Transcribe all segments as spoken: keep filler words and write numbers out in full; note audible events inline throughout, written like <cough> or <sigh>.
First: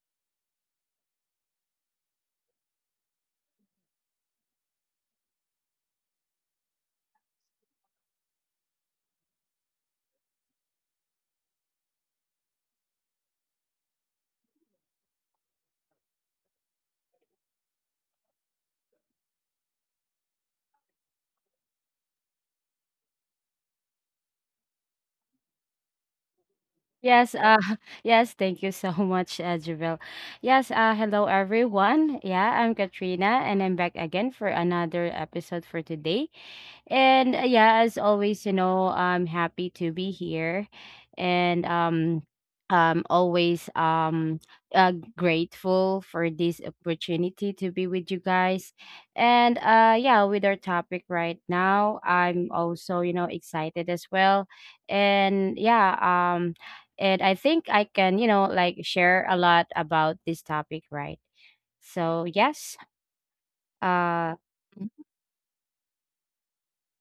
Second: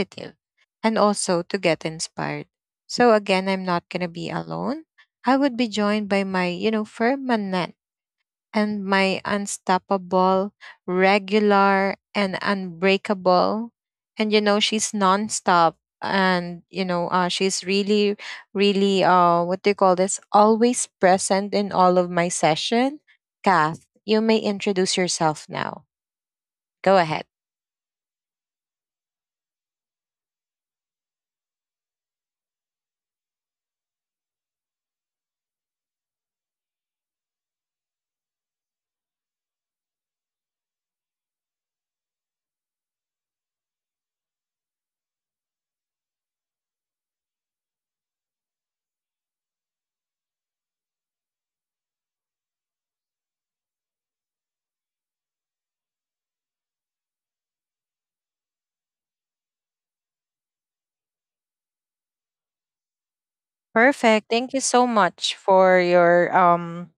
positive, and also to get inspired. So, again, I'm not going to be alone. I would be joined by my, you know, permanent and my unstoppable, regular, and unbreakable. And you know, she's nonstop. And you know, uh, she's really, really, uh, what do you call this? Always present in all of my session. Kath, you may introduce yourself now. Go ahead. Yes, uh, <laughs> yes, thank you so <laughs> much, uh, Javel. Yes, uh, hello everyone. Yeah, I'm Katrina and I'm back again for another episode for today. And uh, yeah, as always, you know, I'm happy to be here and um I'm always um uh, grateful for this opportunity to be with you guys. And uh yeah, with our topic right now, I'm also, you know, excited as well. And yeah, um and I think I can, you know, like share a lot about this topic, right? So, yes. Perfect. Uh Thank you so much for your um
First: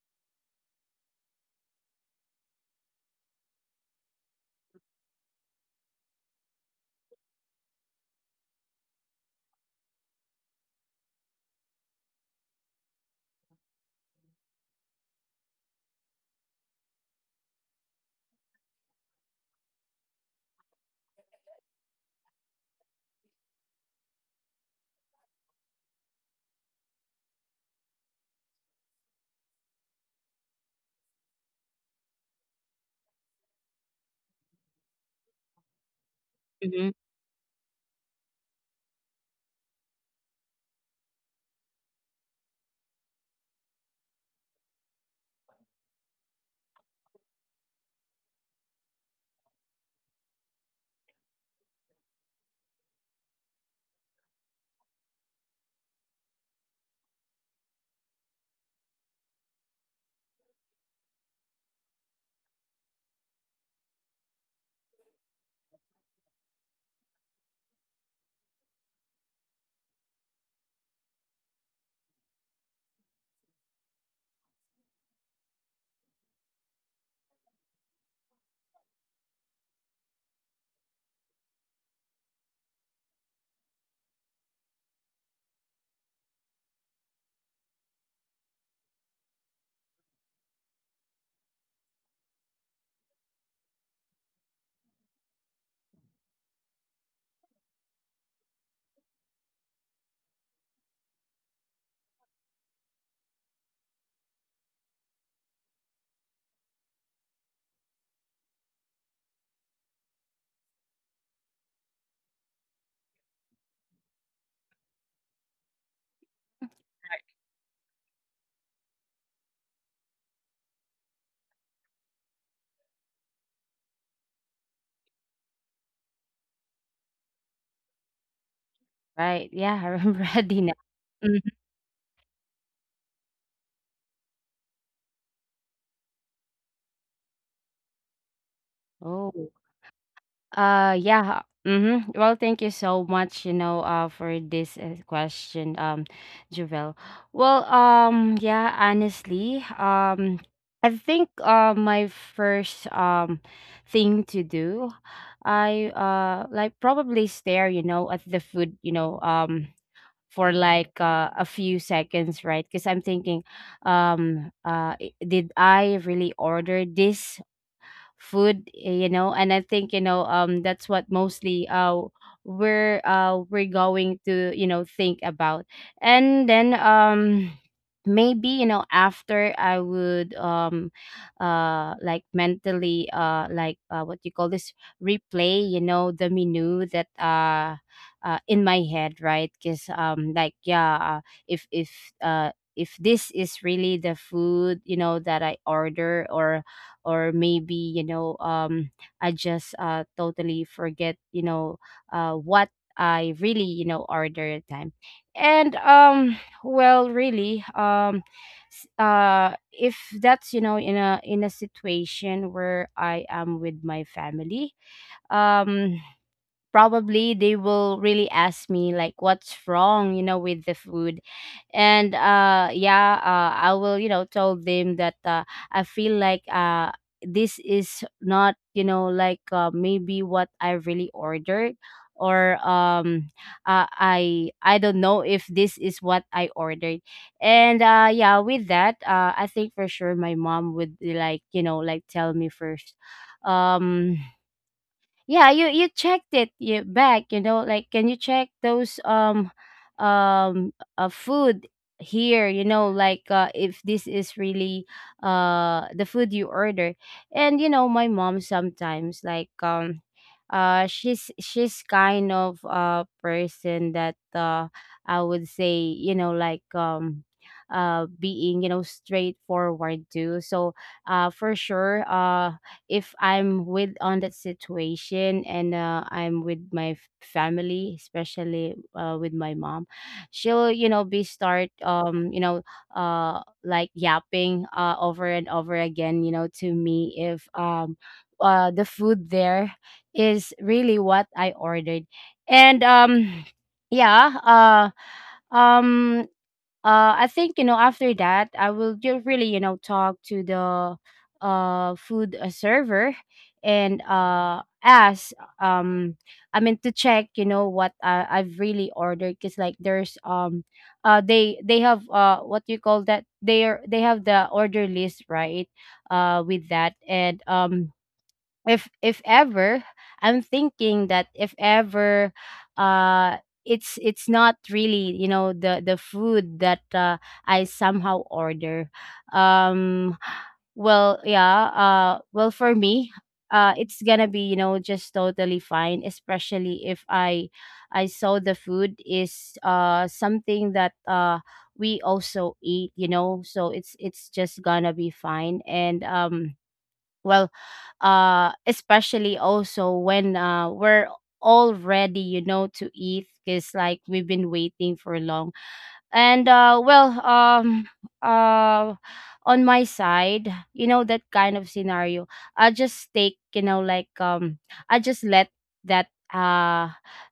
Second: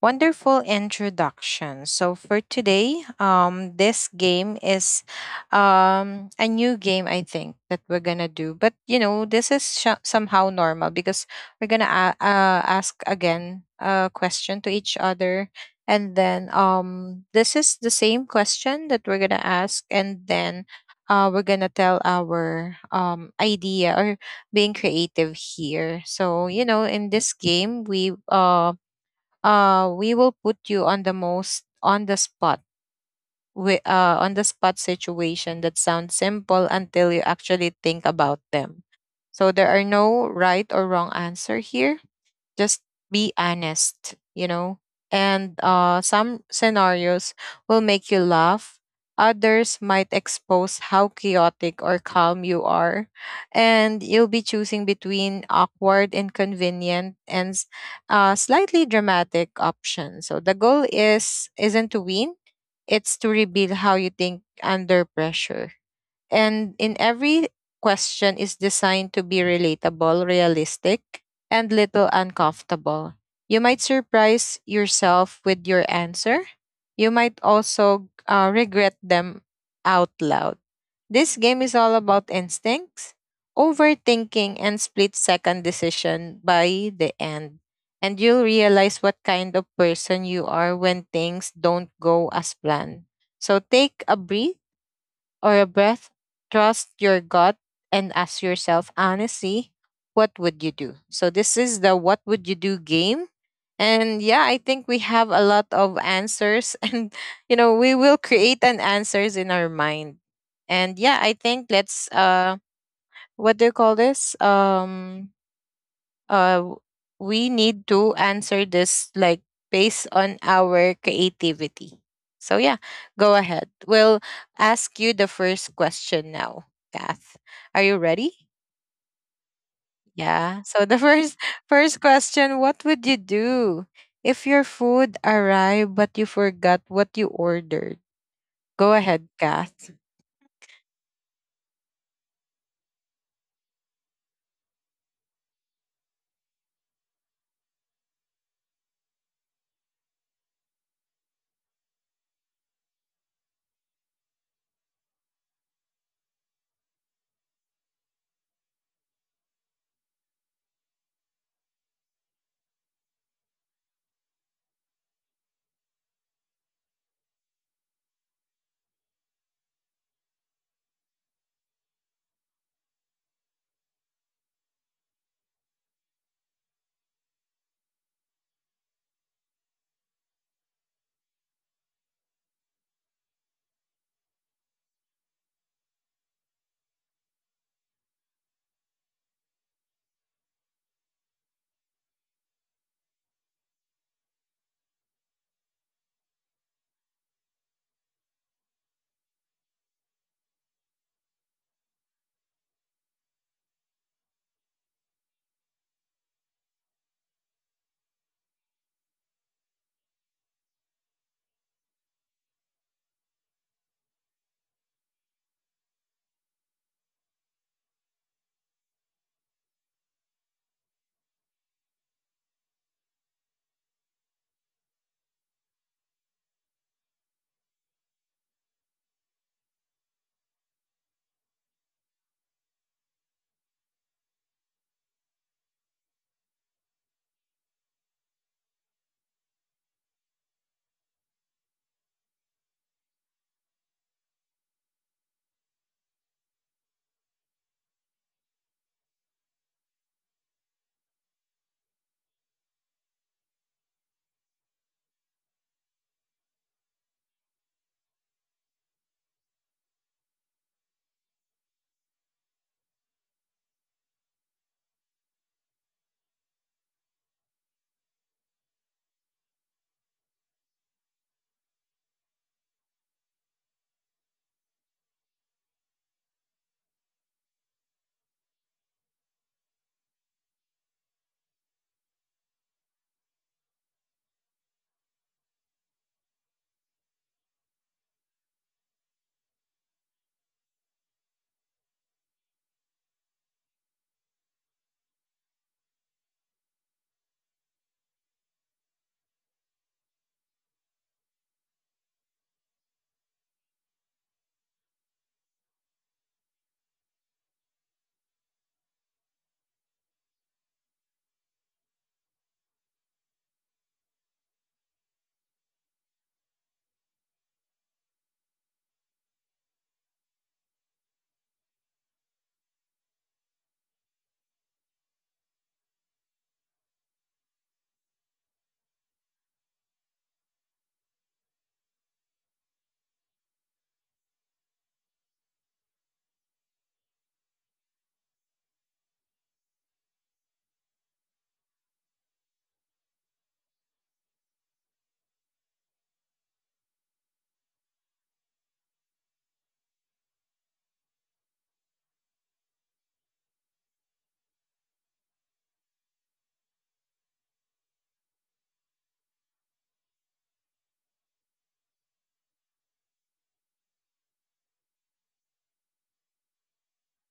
wonderful introduction. So for today, um this game is um a new game I think that we're going to do. But you know, this is sh- somehow normal because we're going to a- uh, ask again a question to each other and then um this is the same question that we're going to ask and then uh, we're gonna tell our um idea or being creative here. So, you know, in this game, we uh uh we will put you on the most on the spot with uh on the spot situation that sounds simple Mhm. until you actually think about them. So there are no right or wrong answer here, just be honest, you know, and uh, some scenarios will make you laugh, others might expose how chaotic or calm you are, and you'll be choosing between awkward, inconvenient, and s- uh, slightly dramatic options. So the goal is isn't to win, it's to reveal how you think under pressure, and in every question is designed to be relatable, realistic, and little uncomfortable. You might surprise yourself with your answer. You might also uh, regret them out loud. This game is all about instincts, overthinking, and split second decision by the end. And you'll realize what kind of person you are when things don't go as planned. So take a breath or a breath, trust your gut and ask yourself honestly, what would you do? So this is the what would you do game. And yeah, I think we have a lot of answers <laughs> and you know, we will create an answers in our mind. And yeah, I think let's uh what do you call this? Um uh we need to answer this like based on our creativity. So yeah, go ahead. We'll ask you the first question now, Kath. Are you ready? Right. Yeah, i remember <laughs> ready Yeah. now. So the first Mhm. <laughs> first question, what would you do if your food arrived but you forgot what you ordered? Go ahead, Oh. Kath. Uh yeah. Mm-hmm. Well, thank you so much, you know, uh for this uh, question, um, Javel. Well, um, yeah, honestly, um I think uh my first um thing to do, I uh like probably stare, you know, at the food, you know, um for like uh, a few seconds, right? Because I'm thinking, um, uh, i- did I really order this? food eh, you know, and i think, you know um that's what mostly uh we're uh we're going to, you know, think about. And then um maybe, you know, after i would, um uh, like mentally, uh like uh, what you call this, replay, you know, the menu that, uh uh in my head, right, because um like yeah, uh, if if uh if this is really the food, you know, that i order, or or maybe, you know um i just uh totally forget, you know, uh what i really, you know, order at time. And um well really, um s- uh if that's, you know, in a in a situation where i am with my family, um probably they will really ask me like what's wrong, you know, with the food. And uh yeah uh, i will, you know, tell them that, uh, i feel like, uh this is not, you know, like, uh, maybe what i really ordered. Or um uh, i i don't know if this is what i ordered. And uh yeah, with that, uh I think for sure my mom would, like, you know, like tell me first, um yeah, you you checked it, you back, you know, like, can you check those, um um uh, food here, you know, like, uh, if this is really uh the food you order. And you know, my mom sometimes, like, um uh she's she's kind of a person that, uh I would say, you know, like, um uh being, you know, straightforward too. So uh for sure, uh if I'm with on that situation and, uh, I'm with my f- family, especially, uh, with my mom, she'll, you know, be start, um you know, uh like yapping, uh over and over again, you know, to me if, um uh the food there is really what I ordered. And um yeah. uh um uh i think, you know, after that, i will just really, you know, talk to the uh food, uh, server and uh ask, um I mean, to check, you know, what I, i've really ordered, because like there's, um uh they they have, uh what do you call that, they are, they have the order list, right, uh with that. And um if if ever i'm thinking that if ever, uh it's it's not really, you know, the the food that, uh, i somehow order. um well yeah, uh well for me, uh it's gonna be, you know, just totally fine, especially if i i saw the food is uh something that uh we also eat, you know, so it's it's just gonna be fine. And um well, uh especially also when, uh we're all ready, you know, to eat, because like we've been waiting for long. And uh, well, um, uh, on my side, you know, that kind of scenario, I just take, you know, like, um, I just let that, uh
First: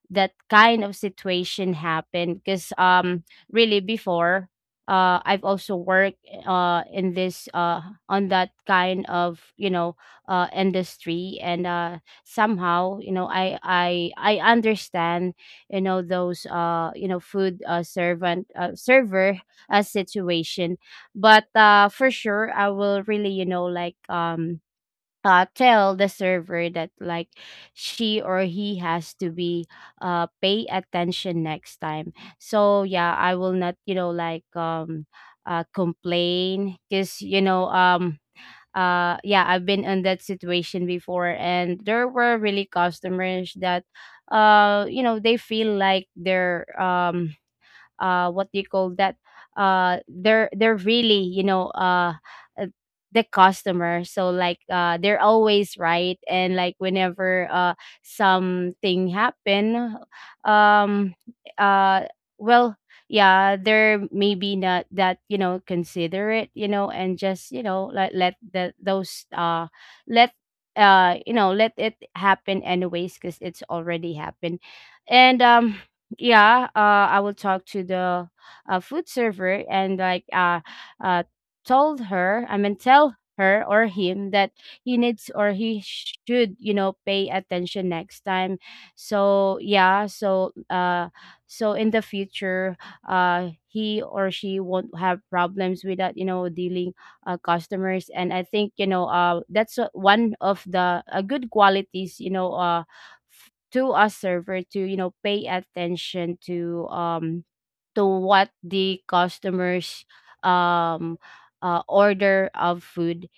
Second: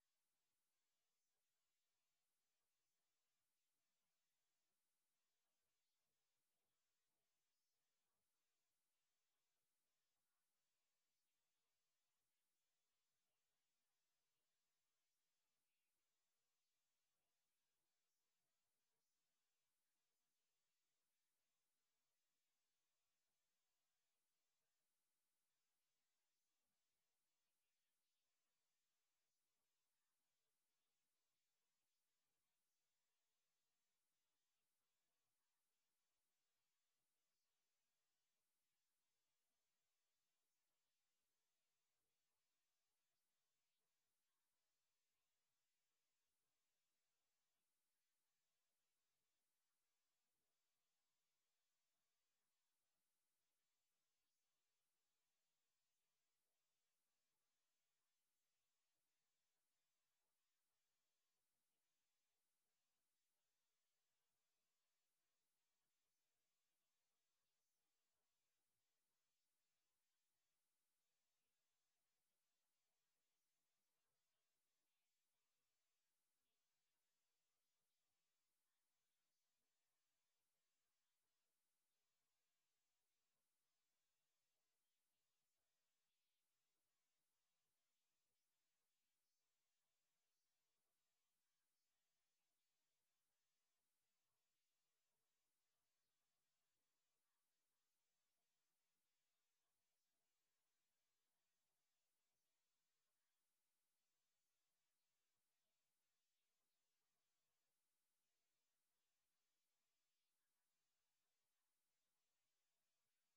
that kind of situation happen, because um really before, uh I've also worked, uh in this, uh on that kind of, you know, uh industry. And uh somehow, you know, I I I understand, you know, those, uh you know, food, uh, servant uh, server, uh, situation. But uh for sure, i will really, you know, like, um uh, tell the server that like she or he has to be, uh pay attention next time. So yeah, i will not, you know, like, um uh complain, because, you know, um uh yeah, i've been in that situation before, and there were really customers that, uh you know, they feel like they're, um uh what do you call that, uh they're they're really, you know, uh uh, the customer, so like, uh they're always right, and like, whenever, uh something happen, um uh well yeah, they're maybe not that, you know, considerate, you know, and just, you know, let, let the those, uh let uh you know, let it happen anyways, because it's already happened. And um yeah, uh i will talk to the uh, food server and like, uh uh told her, I mean, tell her or him that he needs, or he should, you know, pay attention next time. So yeah, so uh so in the future, uh he or she won't have problems with that, you know, dealing, uh, customers. And i think, you know, uh that's, uh, one of the, uh, good qualities, you know, uh to a server, to you know, pay attention to, um to what the customers, um uh, order of food.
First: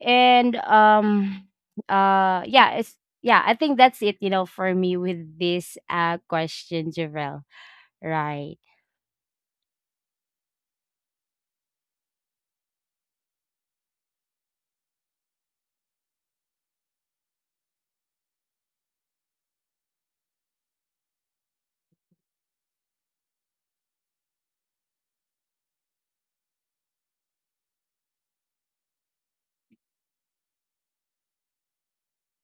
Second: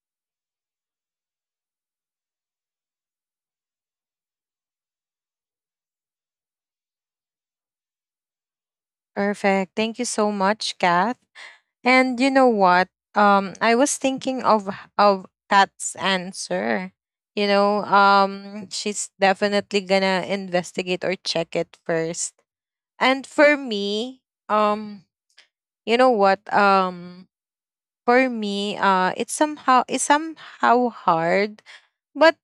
And um uh yeah, it's yeah, i think that's it, you know, for me with this, uh question, Javel, right? Perfect. Thank you so much, Kath. And you know what? Um, I was thinking of of Kat's answer. You know, um, she's definitely gonna investigate or check it first. And for me, um, you know what? Um, for me, uh, it's somehow it's somehow hard. But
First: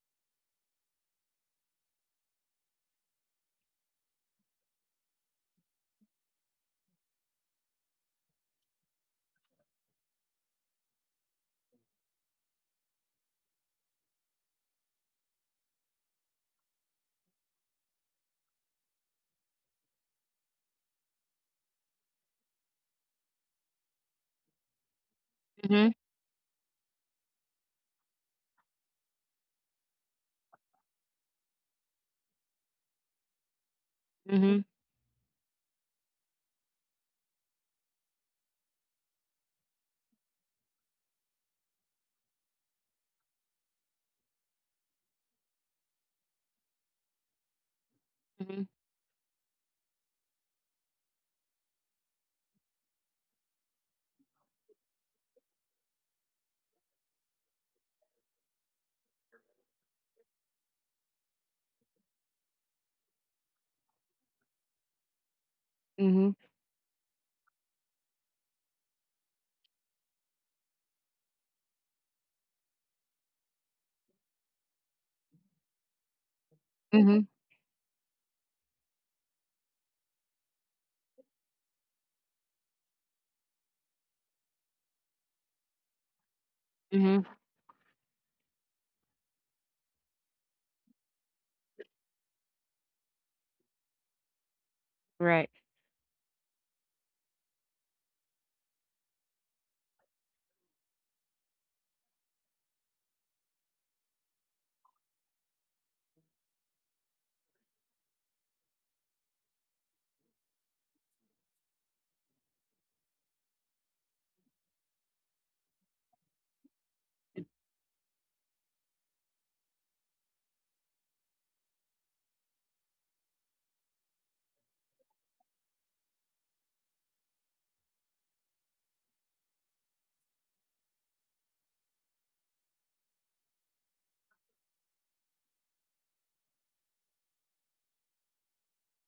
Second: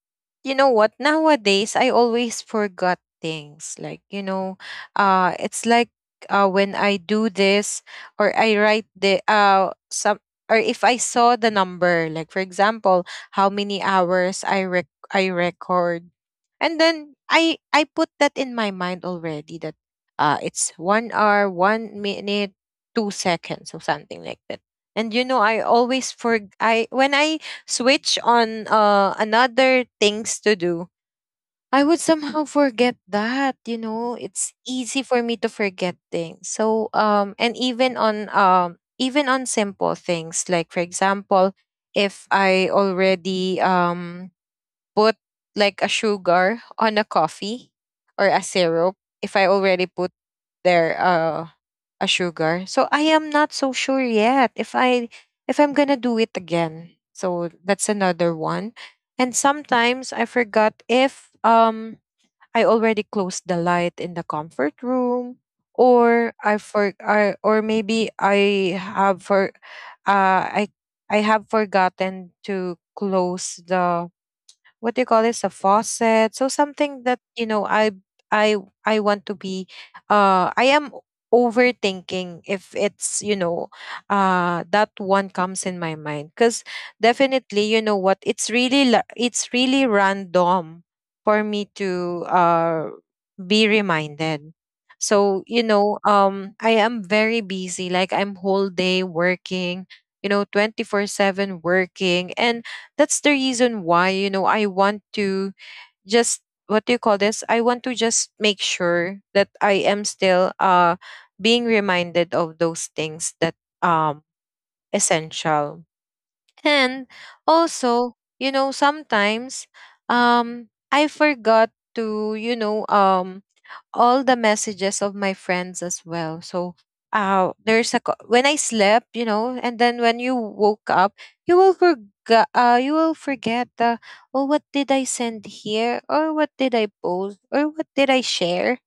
you know what? Nowadays, I always forgot things. Like you know, uh, it's like uh, when I do this or I write the uh some or if I saw the number, like for example, how many hours I rec- I record, and then I I put that in my mind already that uh it's one hour, one minute, two seconds, or something like that and you know, I Mm-hmm. always for I when I switch on uh another things to do, I would somehow forget that, you know. It's Mm-hmm. easy for me to forget things. So um and even on um even on simple things, like for example, if I already um put like a sugar on a coffee or a syrup if I already put there uh, a sugar. So I am not so sure yet if I if I'm gonna do it again. So that's another one. And sometimes I forgot if um I already closed the light in the comfort room Mm-hmm. or I for I, or maybe I have for uh I I have forgotten to close the, what do you call this, a faucet, so something that Mm-hmm. you know i i I want to be uh I am overthinking if it's you know uh that one comes in my mind because Hmm. Hmm. definitely you know what it's really la- it's really random for me to uh be reminded. So Right. you know um I am very busy, like I'm whole day working, you know, twenty-four seven working, and that's the reason why, you know, I want to just, what do you call this, I want to just make sure that I am still uh being reminded of those things that um essential. And also, you know, sometimes um I forgot to, you know, um all the messages of my friends as well. So uh, there's a co- when I slept, you know, and then when you woke up, you will forget. Uh, you will forget the oh, what did I send here, or what did I post, or what did I share,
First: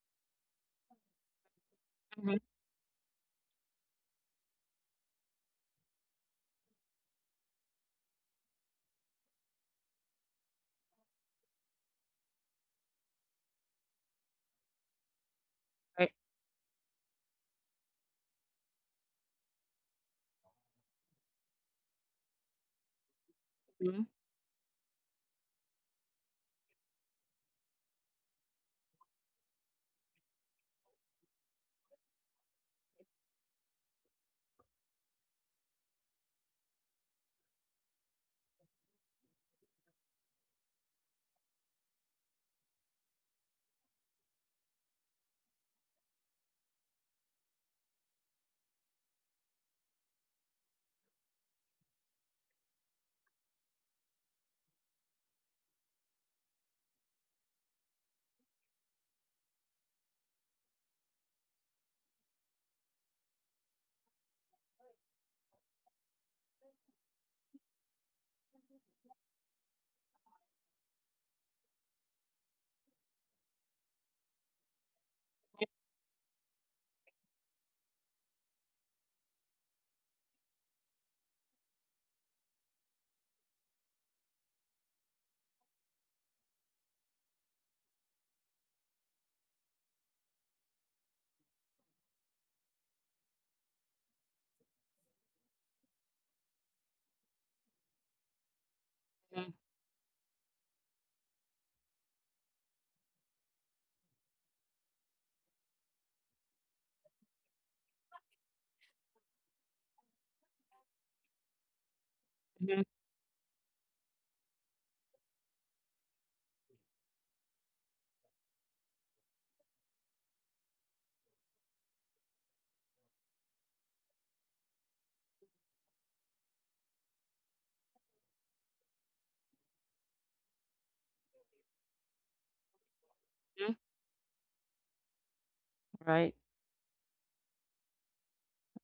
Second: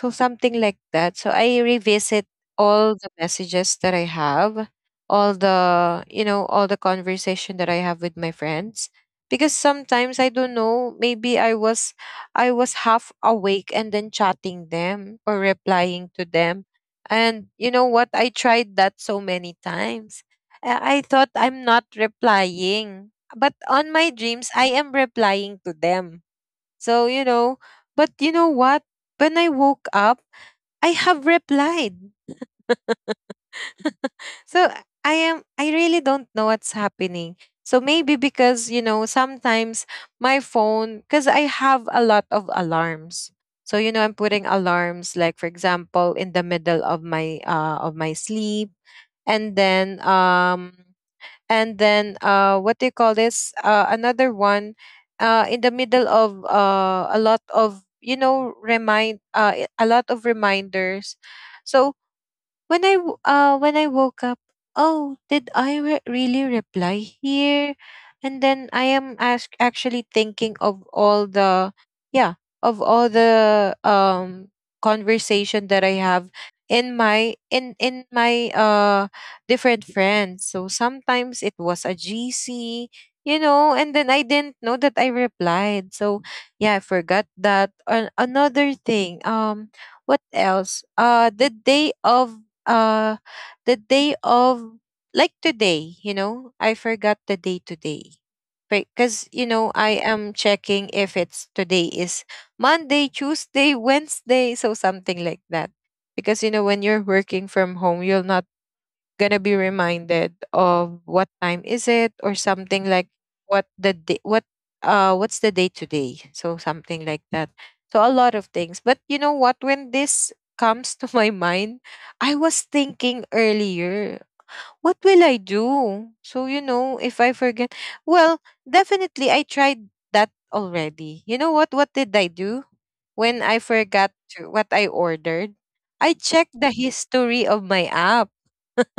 so something like that. So I revisit Hmm. all the messages that I have, all the, you know, all the conversation that I have with my friends, because sometimes I don't know, maybe I was I was half awake and then chatting them or replying Right. to them. And you know what? I tried that so many times. I I thought I'm not replying, but on my Mm-hmm. dreams I am replying to them. So, you know, but you know what? When I woke up I have replied. <laughs> So I am I really don't know what's happening. So maybe because you know sometimes my phone cuz I have a lot of alarms. So you know I'm putting alarms like for example in the middle of my uh of my sleep and then um and then uh what do you call this, uh another one uh in the middle of uh a lot of you know remind uh a lot of reminders. So when I w- uh when I woke up, oh, did I re- really reply here? And then I am ask- actually thinking of all the yeah of all the um conversation that I have in my in in my uh different friends. So sometimes it was a G C, you know, and then I didn't know that I replied. So yeah, I forgot that. And another thing, um, what else? Uh, the day of uh the day of like today, you know, I forgot the day today, because you know I am checking if it's today is Monday, Tuesday, <laughs> Wednesday, so something like that, because you know when you're working from home you'll not gonna be reminded of what time is it or something Mm-hmm. like what the day, what uh what's the day today, so something like that. So a lot of things, but you know what, when this comes to <laughs> my mind I was thinking earlier, what will I do, so you know if I forget, well, definitely I tried that already. You know what what did I do when I forgot to, what I ordered, I Right. checked the history of my app <laughs>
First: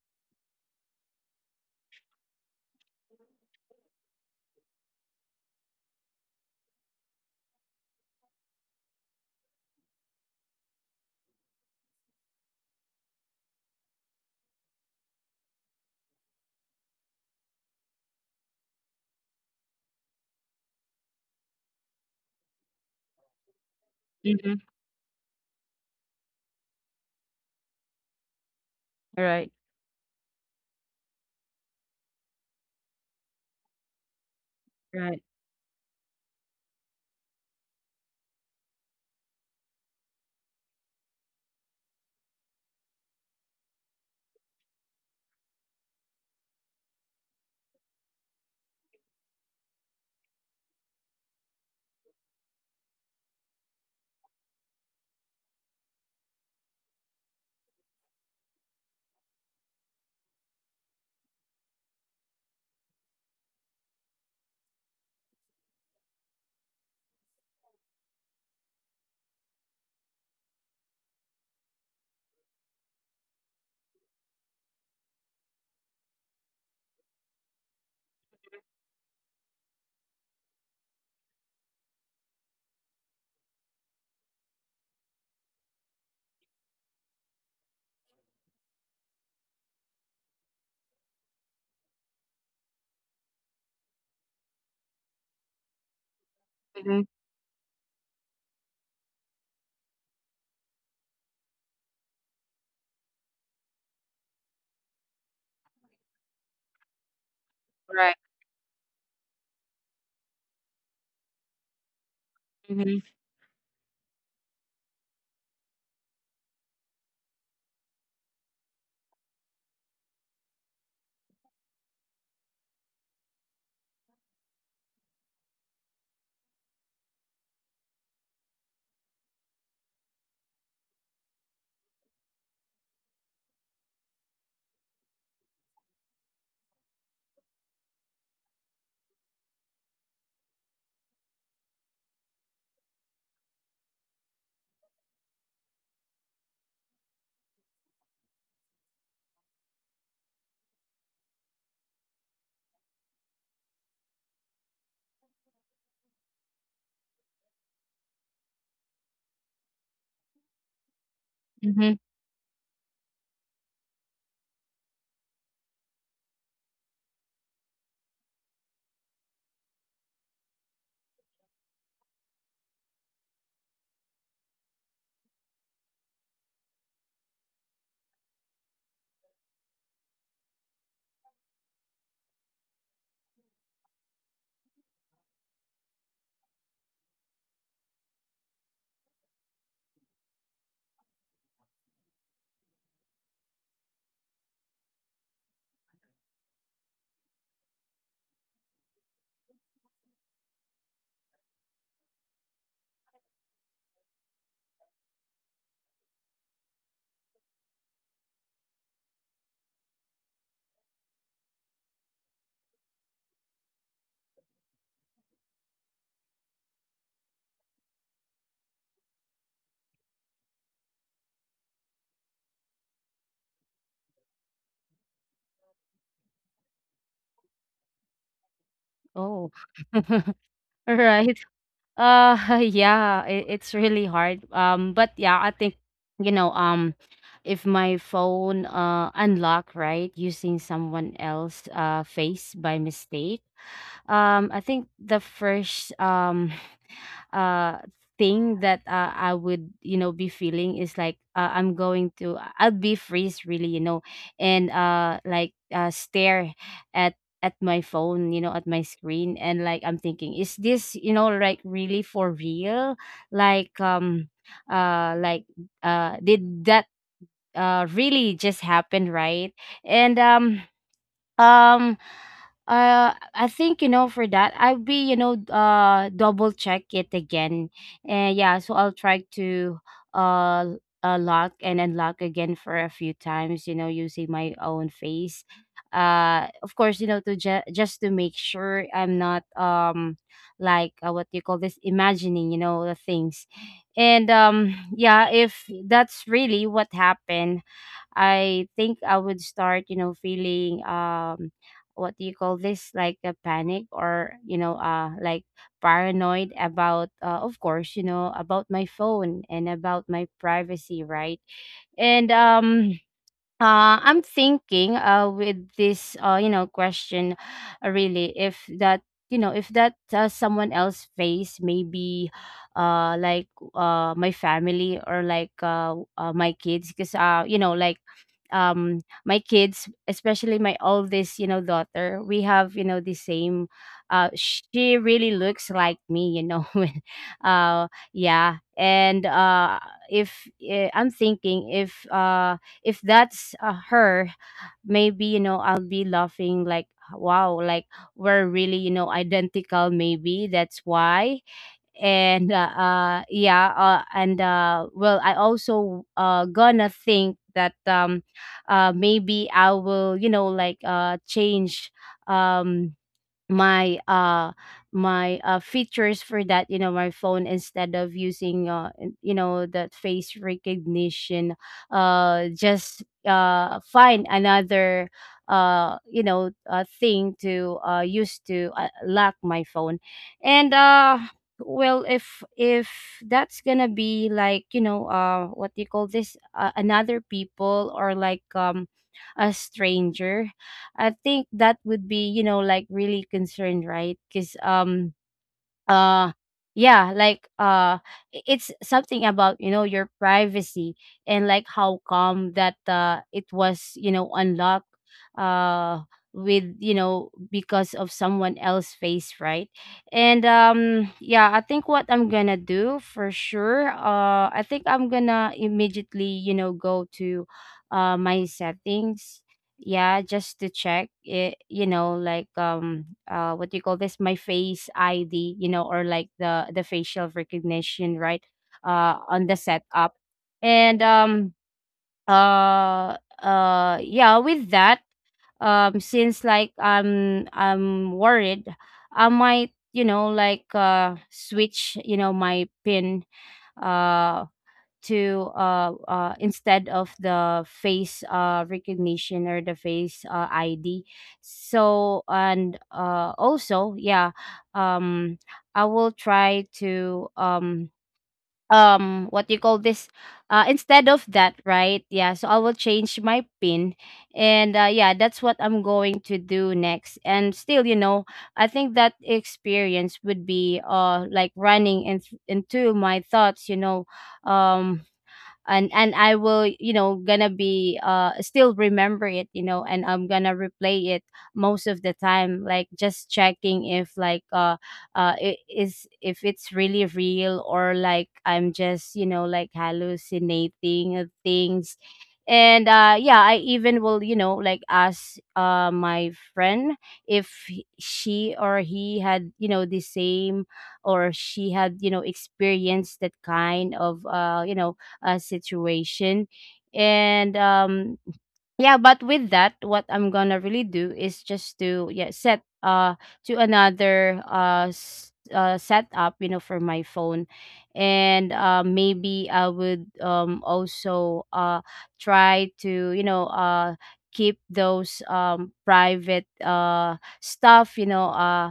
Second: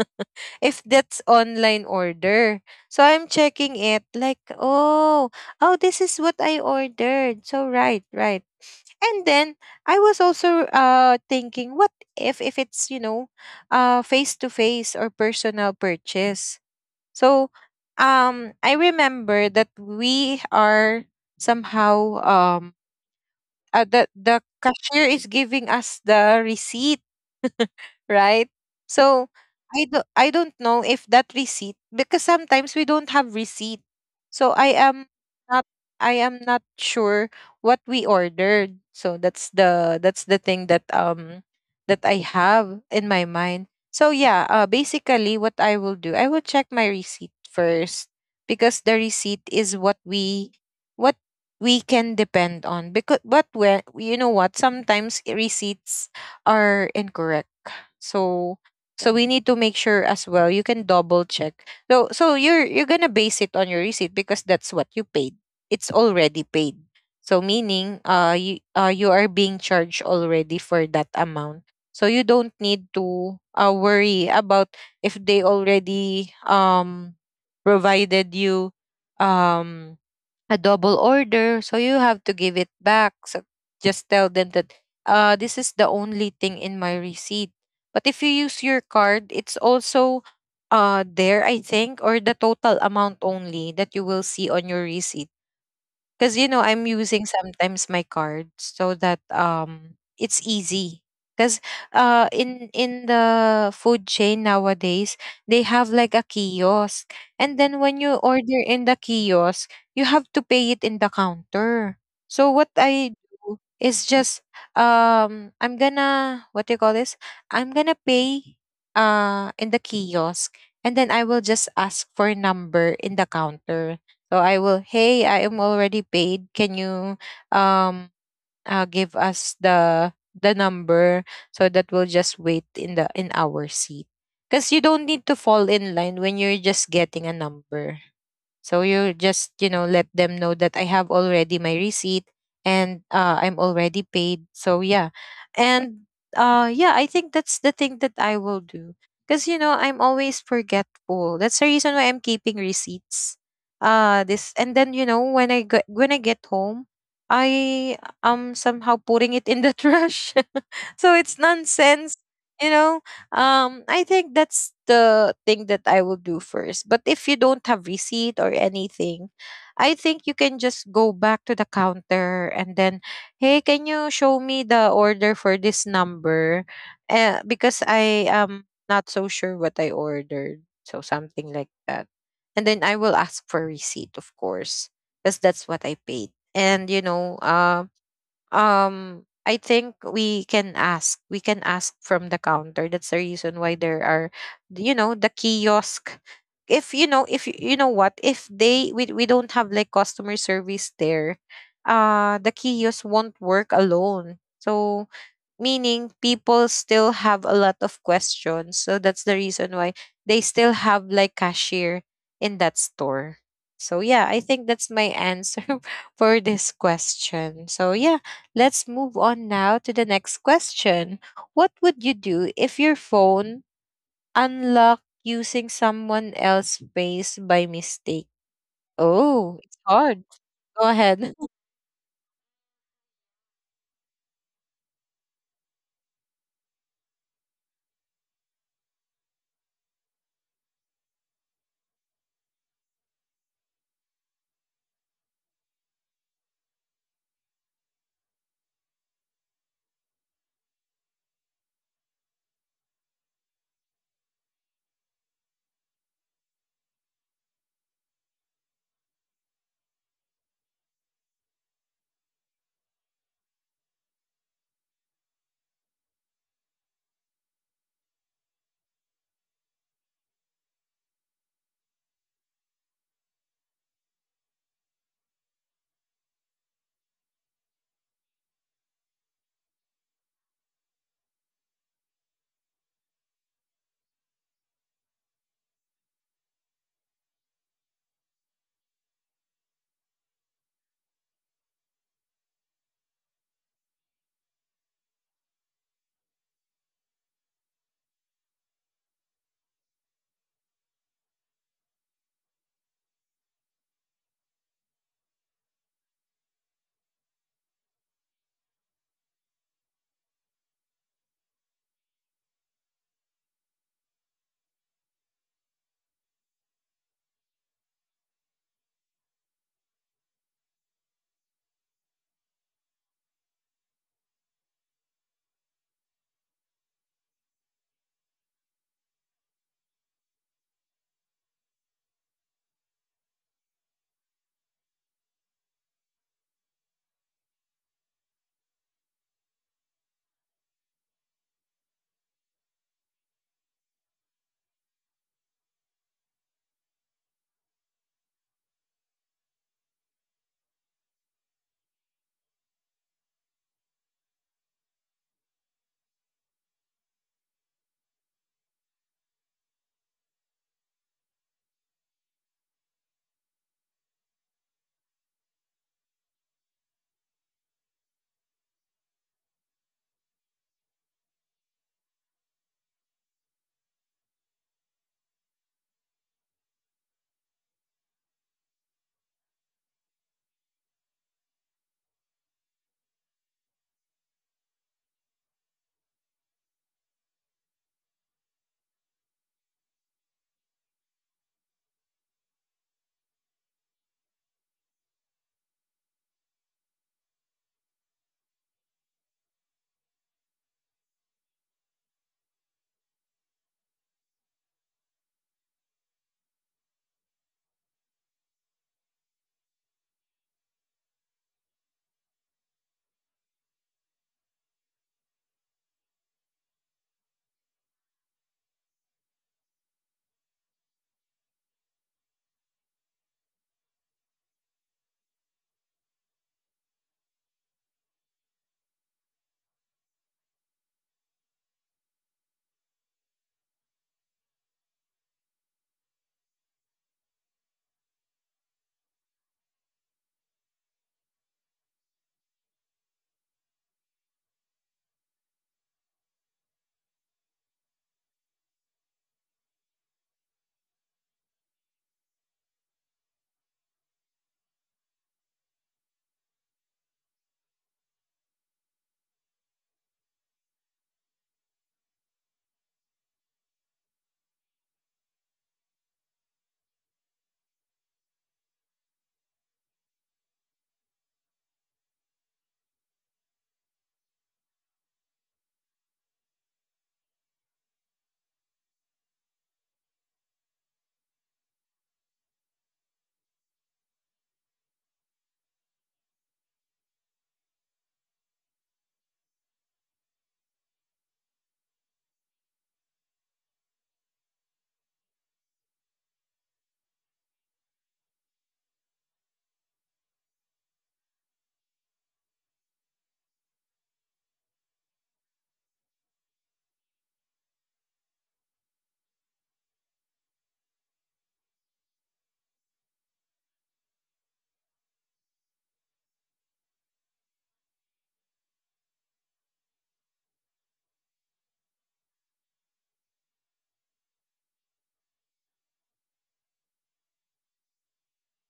if that's online order. So I'm checking it like, oh, oh, this is what I ordered. So right, right. And then I was also uh thinking, what if if it's, you know, uh face to face or personal purchase? So um I remember that we are somehow um uh, the the Hmm. cashier is giving us the receipt, right? So Right. I do I don't know if that receipt, because sometimes we don't have receipt. So I Mhm. Am right, right. not I am not sure what we ordered. So that's the that's the thing that um that I have in my mind. So yeah, uh, basically what I will do, I will check my receipt first, because the receipt is what we what we can depend on, because but where you know what sometimes receipts are incorrect, so so we need to make sure as well, you can double check. So so you're you're gonna base it on your receipt, because that's what you paid. It's already paid. So meaning uh you uh you are being charged already for that amount. So you don't need to uh, worry about if they already um provided you um a double order, so you have to give it back. So just tell them that uh, this is the only thing in my receipt. But if you use your card, it's also uh, there, I think, or the total amount only that you will see on your receipt. Because you know I'm Hmm. using sometimes my card so that um it's easy. Because uh in in the food chain nowadays, they have like a kiosk, and then when you Right. order in the kiosk, you have to pay it in the counter. So what Hmm. I do is just, um I'm gonna, what do you call this, I'm gonna pay uh in the kiosk, and then I will just ask for a number in the counter. So I will, hey, I am already paid. Can you, um uh, give us the the number so that we'll just wait in the in our seat? Because you don't need to fall in line when you're just getting a number. So you just, you know, let them know that I have already my receipt, and uh, I'm already paid. So yeah. And uh, yeah, I think that's the thing that I will do. Because, you know, I'm always forgetful. That's the reason why I'm keeping receipts. Uh, this, and then you know when I get when I get home, I am somehow putting it in the <laughs> trash. <laughs> So it's nonsense, you know um I think that's the thing that I will do first. But if you don't have receipt or anything, I think you can just go back to the counter, and then, hey, can you show me the order for this number? Uh, because I am not so sure what I ordered, so something like that. And then I will ask for receipt, of course, because that's what I paid. And you know, uh um I think we can ask. We can ask from the counter. That's the reason why there are, you know, the kiosk. If you know, if you you know what, if they we we don't have like customer service there, uh, the kiosk won't work alone. So meaning people still have a lot of questions. So that's the reason why they still have like cashier in that store. So yeah, I think that's my answer <laughs> for this question. So yeah, let's move on now to the next question. What would you do if your phone unlocked using someone else's face by mistake? Oh. Oh, it's <laughs> hard. Go ahead. Right. Uh, <laughs> yeah, it, it's really hard. Um, but yeah, I think, you know, um, if my phone uh unlock, right, using someone else uh face by mistake, um, I think the first um uh thing that, uh, I would, you know, be feeling is like, uh, I'm going to, uh, I'll be freeze really, you know. And uh like uh stare at at my phone, you know, at my screen, and like I'm thinking, is this, you know, like really for real, like, um uh like uh did that, uh really just happen, right? And um um uh i think, you know, for that, i'll be, you know, uh double check it again. And yeah, so i'll try to, uh uh, lock and unlock again for a few times, you know, using my own face, uh of course, you know, to ju- just to make sure i'm not, um like uh, what do you call this, imagining, you know, the things. And um yeah, if that's really what happened, I think I would start, you know, feeling, um what do you call this, like a panic, or you know, uh like paranoid about, uh, of course, you know, about my phone and about my privacy, right? And um uh, I'm thinking, uh, with this, uh, you know, question, uh, really, if that, you know, if that, uh, someone else face maybe, uh, like uh, my family, or like, uh, uh, my kids, because, uh, you know, like, um my kids, especially my oldest, you know, daughter, we have, you know, the same, uh she really looks like me, you know, <laughs> when, uh yeah. And uh if eh, i'm thinking if, uh if that's, uh, her, maybe, you know, i'll be laughing like, wow, like we're really, you know, identical, maybe that's why. And uh, uh yeah uh, and uh well i also, uh gonna think that, um uh maybe I will, you know, like, uh change, um my, uh my, uh features for that, you know, my phone, instead of using, uh in- you know, that face recognition, uh just, uh find another, uh you know, uh thing to, uh use to, uh, lock my phone. And uh well, if if that's gonna be like, you know, uh what do you call this, uh, another people, or like, um a stranger, I think that would be, you know, like really concerned, right? Because um uh yeah, like uh i- it's something about, you know, your privacy. And like how come that uh it was, you know, unlocked uh with you know because of someone else's face, right. And um yeah, I think what I'm gonna do for sure, uh I think I'm gonna immediately you know go to uh my settings. Yeah, just to check it, you know like um uh what do you call this, my face ID, you know or like the the facial recognition, right, uh on the setup. And um uh uh yeah, with that, um since like i'm i'm worried, I might you know like uh switch you know my PIN, uh to uh, uh instead of the face uh recognition or the face uh, ID. So and uh also, yeah, um I will try to um um what do you call this, uh instead of that, right. Yeah, so I will change my PIN. And uh, yeah, that's what I'm going to do next. And still, you know I think that experience would be uh like running in, into my thoughts, you know um and and I will you know gonna be uh still remember it, you know and I'm gonna replay it most of the time, like just checking if like uh uh it is if it's really real, or like I'm just you know like hallucinating of things. And uh yeah, I even will you know like ask uh my friend if he- she or he had you know the same, or she had you know experienced that kind of uh you know uh, situation. And um yeah, but with that, what I'm gonna really do is just to, yeah, set uh to another uh, s- uh setup, you know for my phone. And uh maybe I would um also uh try to, you know uh keep those um private uh stuff, you know uh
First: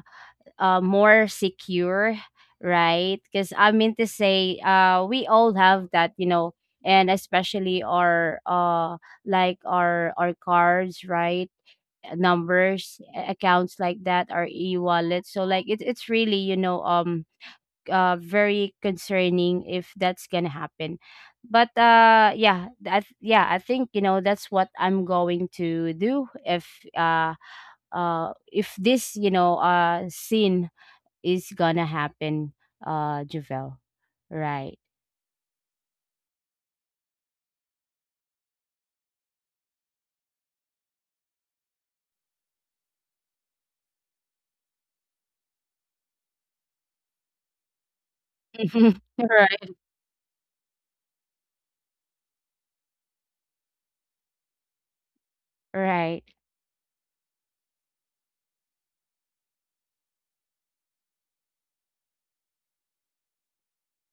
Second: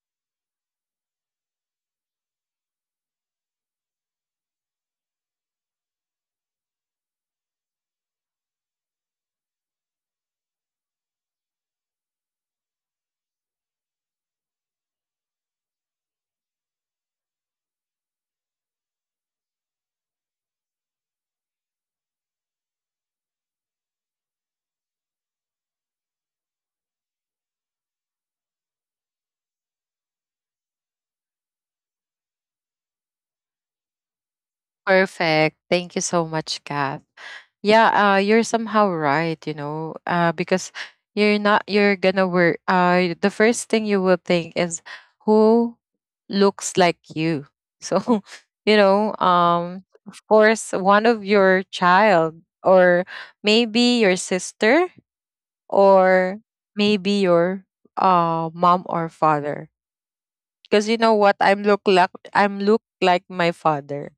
uh, more secure, right? Because I mean to say, uh, we all have that, you know, and especially our uh, like our our cards, right? Numbers, a- accounts like that, our e-wallet. So like it's it's really, you know um uh very concerning if that's gonna happen. But uh yeah, that yeah, I think, you know that's what I'm going to do if uh uh if this, you know uh scene is gonna happen, uh, Javel. Right. <laughs> Perfect. Thank you so much, Kath. Yeah, uh, you're somehow right, you know, uh, because you're not, you're gonna work. Uh, the first thing you will think is who looks like you. So, <laughs> you Mhm. know, <laughs> Right. um, of course, one of your child, or maybe your sister, Right. or maybe your uh mom or father. Because you know what, I'm look like I'm look like my father,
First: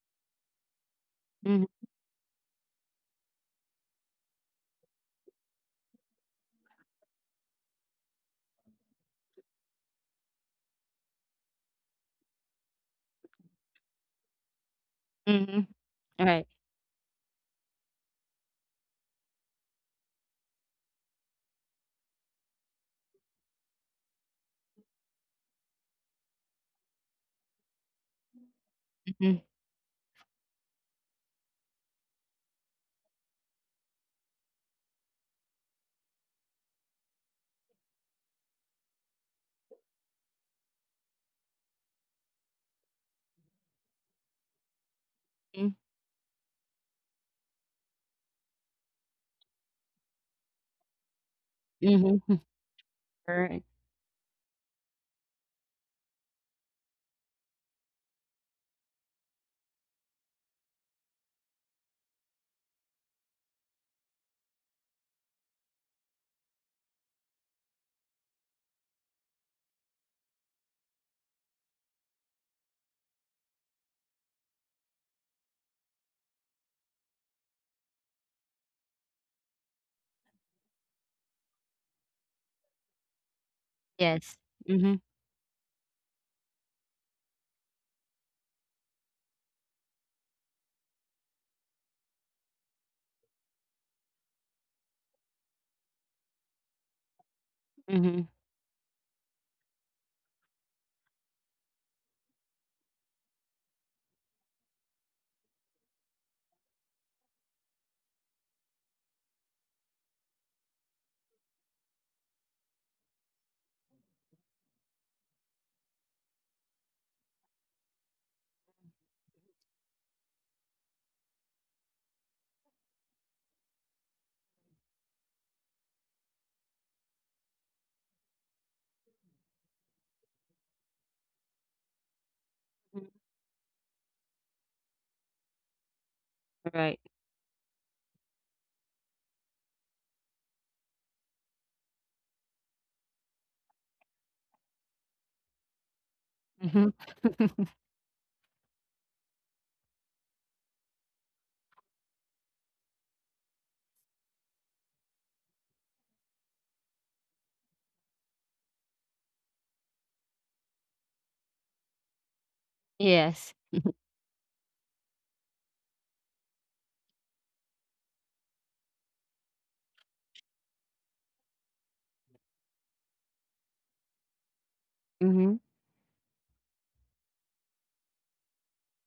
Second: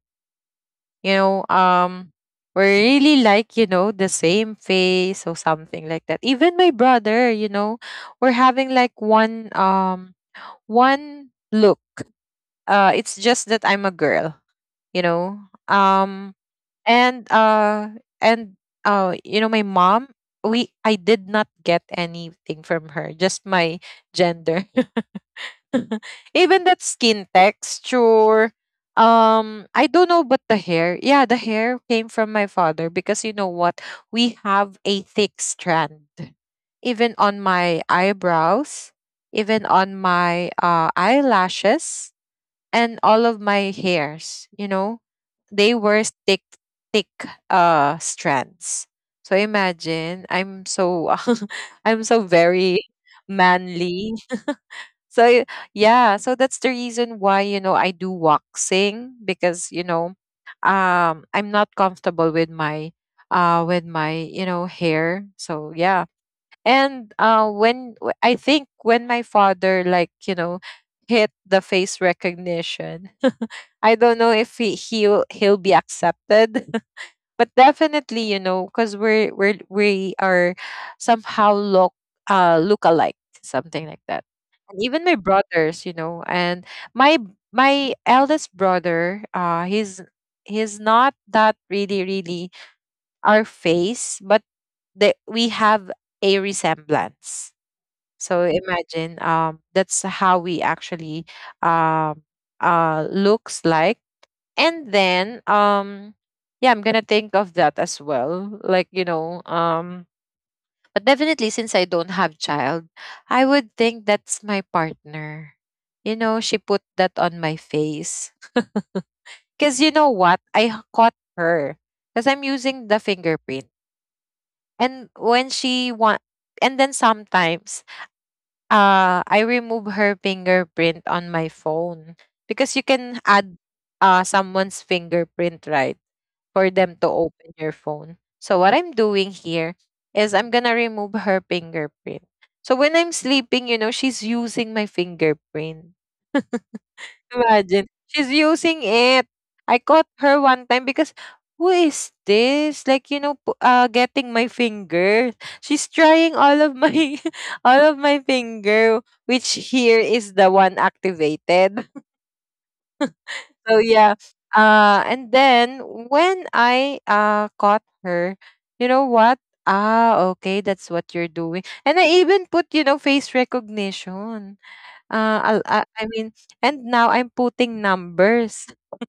you know, Mhm. um, we're really like, you know, the same face or something like that. Even my brother, you know, we're having like one um one look. Uh it's just that I'm a girl, you know. Mhm. Right. Um and uh and uh you know, my mom, we I did not get anything from her, just my gender. <laughs> <laughs> Even that skin texture. Mhm. Um, I don't know, but the hair. Yeah, the hair came from my father because you know what? We have a thick strand. Even on my eyebrows, even on my uh, eyelashes, and all of my hairs, you know, Mhm. they were thick, thick uh strands. So imagine, I'm so <laughs> I'm Mhm. so very Right. manly. So yeah, so that's the reason why, you know, I do waxing because, you know, um I'm not comfortable with my uh with my you know hair. So yeah. And uh when w- I think when my father, like, you know, hit the face recognition <laughs> I don't know if he he'll he'll be accepted, but definitely, you know, because we're we're we are somehow look uh look alike, something like that. Yes. And Mhm. even my brothers, you know, and my my eldest brother, uh he's he's not that really really our face, but that we have a resemblance. Mhm. So imagine, um that's how we actually um uh looks like. And then, um yeah, I'm gonna think of that as well. Like, you know, um but definitely, since I don't have child, I would think that's my partner. You know, she put that on my face. 'Cause you know what? I h- caught her. Because I'm using the fingerprint. And when she want, and then sometimes, uh I remove her fingerprint on my phone. Because you Mhm. can add uh someone's fingerprint, right, for Right. them to open your phone. So what I'm doing here is I'm gonna remove her fingerprint. So when I'm sleeping, you know, she's using my fingerprint. Mhm. <laughs> Imagine, she's using it. I caught her one time because, who is this? Like, you know, pu- uh, getting my finger. She's trying all of my <laughs> all of my finger, which here is the one activated. Yes. So yeah. Uh, and then when I uh caught her, you know what? Ah, okay, that's what you're doing. And I even put, you know, face recognition. Uh, Mhm. I'll- I, I mean, and now I'm putting numbers <laughs>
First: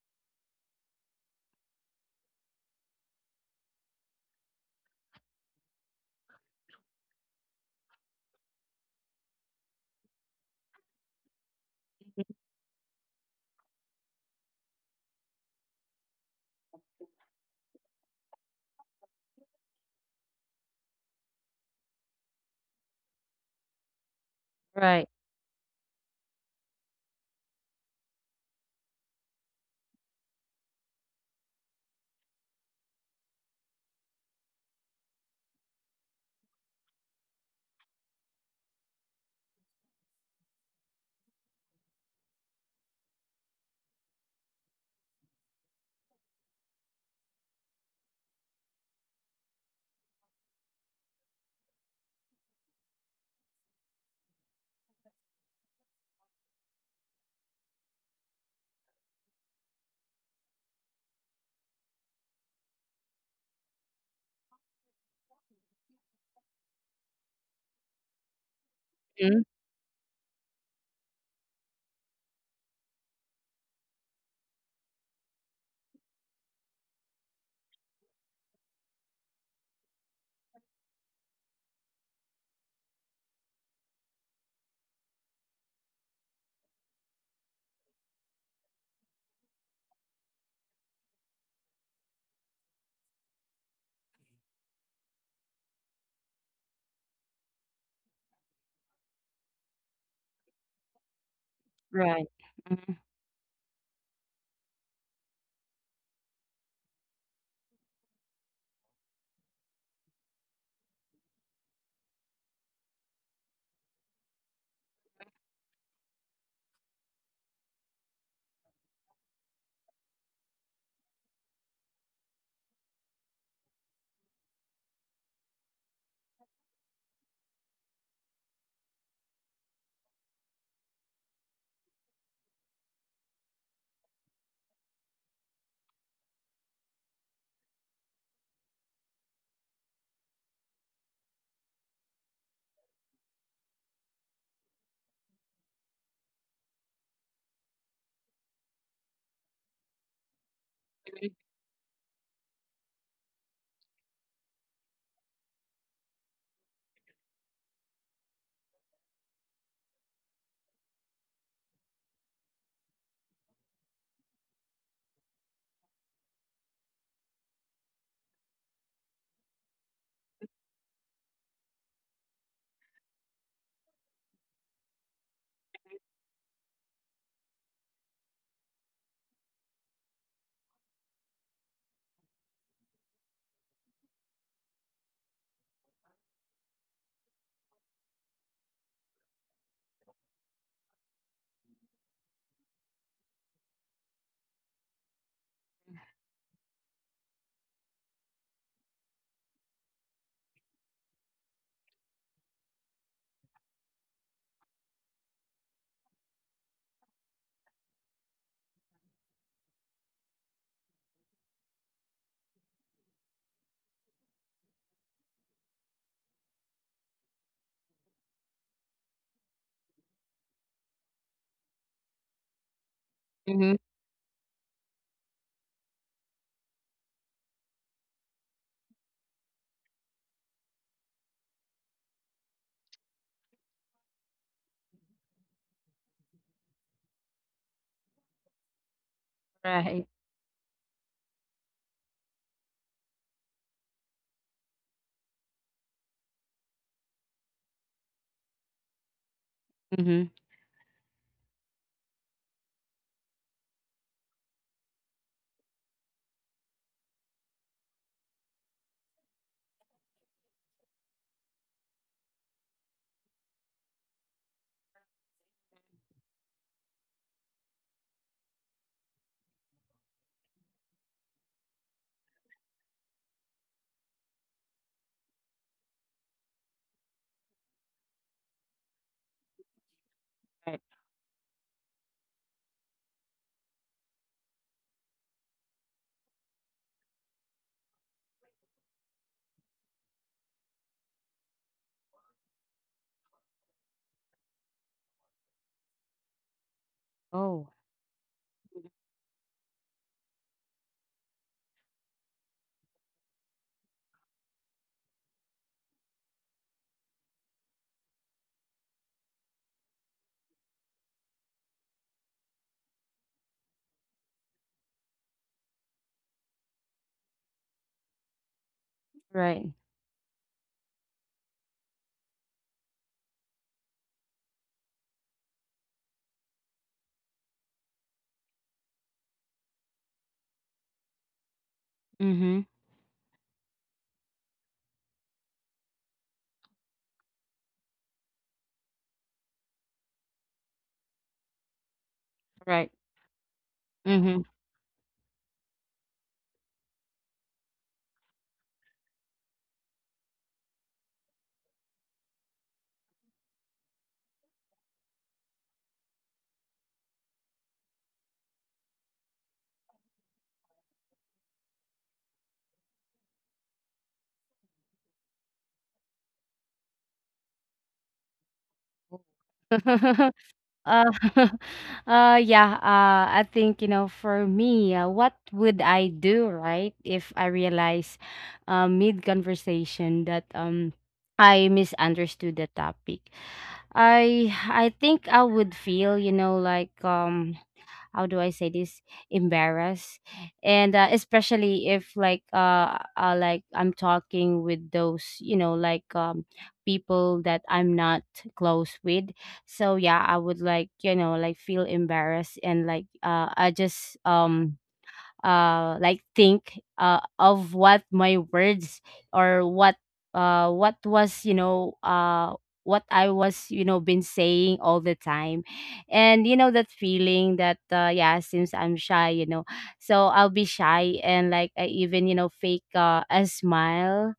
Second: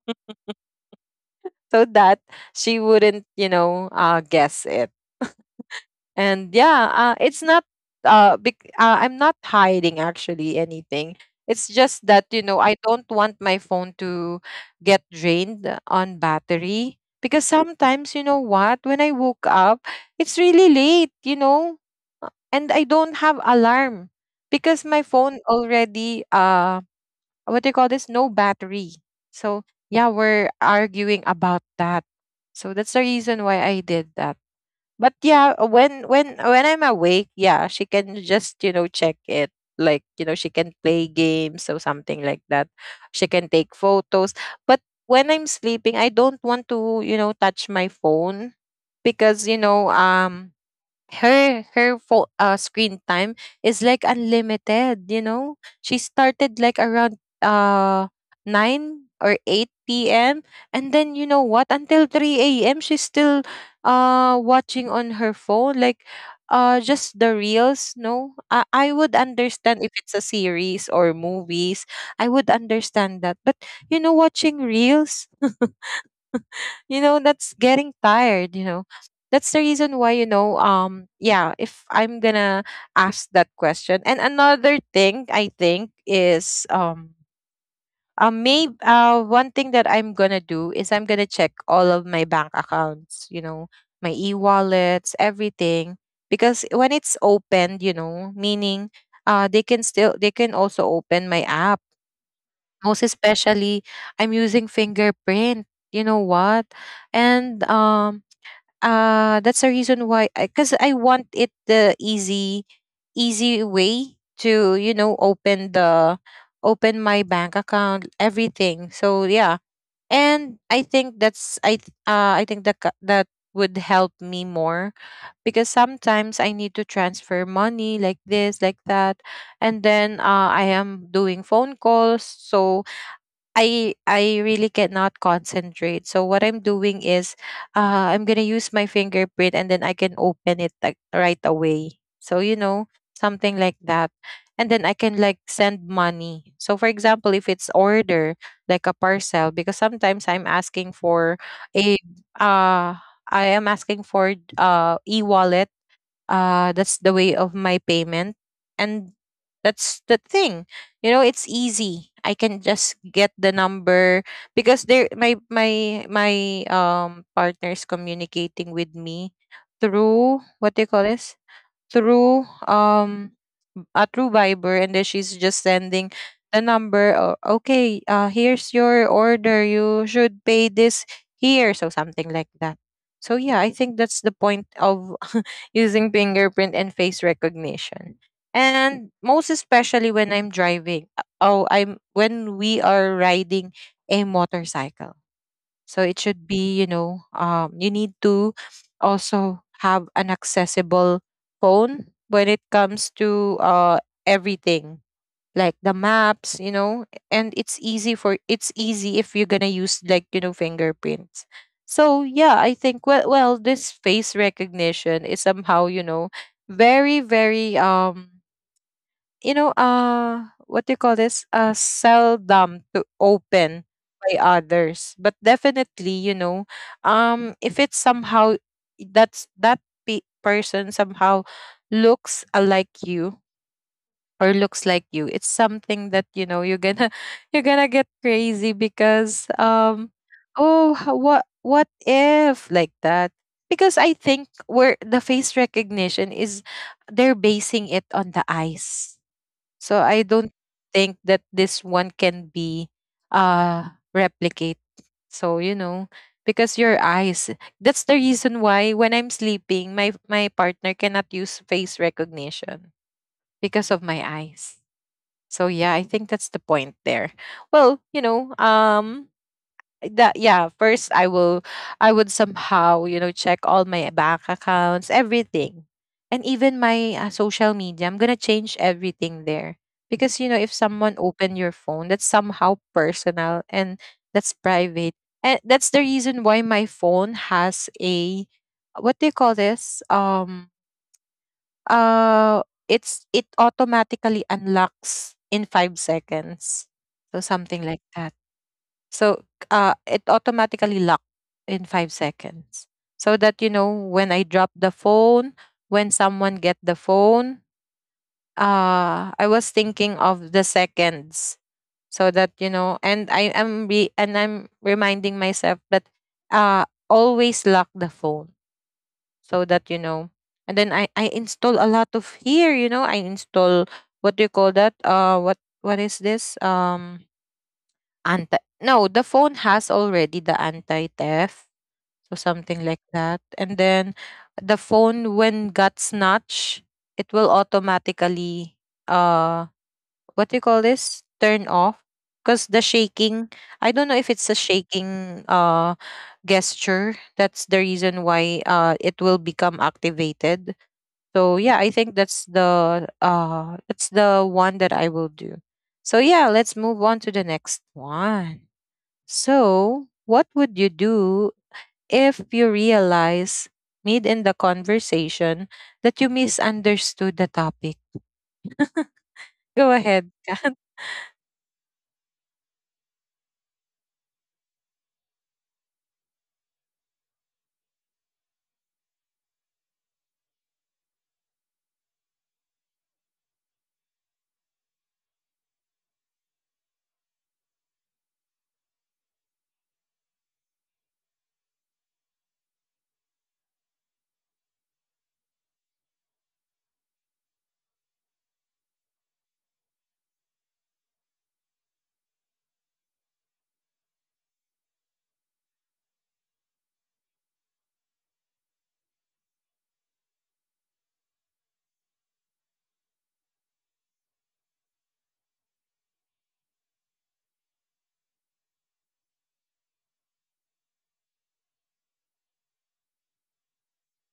so that she wouldn't, you know, uh, guess it. And yeah, uh, it's not, uh, bec- uh I'm not hiding actually anything. It's just that, you know, I don't want my phone to get drained on battery because sometimes, you know what, when I woke up, it's really late, you know, and I don't have alarm, because my Right. phone already, uh what do you call this, no battery. So yeah, we're arguing about that, so that's the reason why I did that. But yeah, uh, when when when I'm awake, yeah, she can just, you know, check it, like, you know, she can play games or something like that, she can take photos. But when I'm sleeping, I don't want to, you know, touch my phone, because, you know, um her her fo- uh, screen time is like unlimited, you know. She started like around uh nine or eight p m, and then, you know what, until three a m, she's still uh watching on her phone, like, uh just the reels. No, I, I would Mhm. understand if it's a series or movies. I would understand that, but, you know, watching reels <laughs> <laughs> you know, that's getting tired, you know. That's the reason why, you know, um yeah, if I'm gonna ask that question. And another thing I think is, um uh, maybe, uh, one thing that I'm gonna do is I'm gonna check all of my bank accounts, you know, my e-wallets, everything, because when it's opened, you know, meaning uh they can still they can also open my app, Right. Mhm. most especially, I'm using fingerprint, you know what. And um uh that's the reason why, because I, 'cause I want it the easy, easy way to, you know, open the open my bank account, everything. So yeah. And I think that's, i th- uh I think that, ca- that would help me more, because sometimes I need to transfer money, like this, like that. And then, uh, I am doing phone calls, so I I really cannot concentrate. So what I'm doing is, uh I'm gonna use my fingerprint, and then I can open it like right away. So, you know, something like that. And then I can like send money. So for example, if it's order like a parcel, because sometimes I'm asking for a uh I am asking for uh e wallet, uh, that's the way of my payment. And that's the thing, you know, it's easy, I can just get the number because there, my my my um partner is communicating with me through, what do you call this, through, um uh, through Viber, and then she's just sending the number. Oh, okay, uh, here's your order. You should pay this here, so something like that. So yeah, I think that's the point of <laughs> using fingerprint and face recognition. And most especially when I'm driving. uh, Oh, I'm when we are riding a motorcycle, so it should be, you know, um, you need to also have an accessible phone when it comes to, uh, everything, like the maps, you know, and it's easy for it's easy if you're gonna use like, you know, fingerprints. So yeah, I think, well, well, this face recognition is somehow, you know, very, very, um you know, uh, what do you call this? Uh, seldom to Mhm. open by others. But definitely, you know, um, if it's somehow, that's that pe- person somehow looks alike you or looks like you, it's something that, you know, you're gonna <laughs> you're gonna get crazy because, Right. um, oh, ho- what what if like that? Because I think, where the face recognition is, they're basing it on the eyes, so I Mhm. don't think that this one can be uh replicate. So, you know, because your eyes, that's the reason why when I'm sleeping, my my partner cannot use face recognition because of my eyes. So yeah, I think that's the point there. Well, you know, um that yeah first I will i would somehow you know check all my bank accounts, everything, and even my uh, social media. I'm gonna change everything there, because you know, if Right. someone open your phone, that's somehow personal and that's private. And that's the reason why my phone has a, what do you call this? um uh it's, it automatically unlocks in five seconds, so Oh. something like that. So uh, it automatically locked in five seconds. So that you know, when I drop the phone, when someone get the phone, uh, I was thinking of the seconds. So that you know, and I am re- and I'm reminding myself that uh, always lock the phone, so Right. that you know. And then I I install a lot of here. You know, I install, what do you call that? Uh, what what is this? Um, Anti, no, the phone has already the anti-theft, so Mhm. something like that. And then the phone, when got snatched, it will automatically uh what do you call this? Turn off. Because the Right. shaking, I don't know if Mhm. it's a shaking uh gesture. That's the reason why uh it will become activated. So yeah, I think that's the uh that's the one that I will do. So yeah, let's move on to the next one. So, what would you do if you realize mid in the conversation that you misunderstood the topic? Go <laughs> ahead. Uh, <laughs> uh, yeah, uh, I think, you know, for me, uh, what would I do, right, if I realize uh, mid conversation that um I misunderstood the topic? I I think I would feel, you know, like um how do I say this, embarrassed. And uh, especially if like uh, uh like I'm talking with those you know like um people that I'm not close with. So yeah, I would like you know like feel embarrassed. And like uh I just um uh like think uh of what my words, or what uh what was, you know uh what I was, you know been saying all the time. And you know that feeling that uh yeah, since I'm shy, you know so I'll be shy. And like I even you know fake uh, a smile.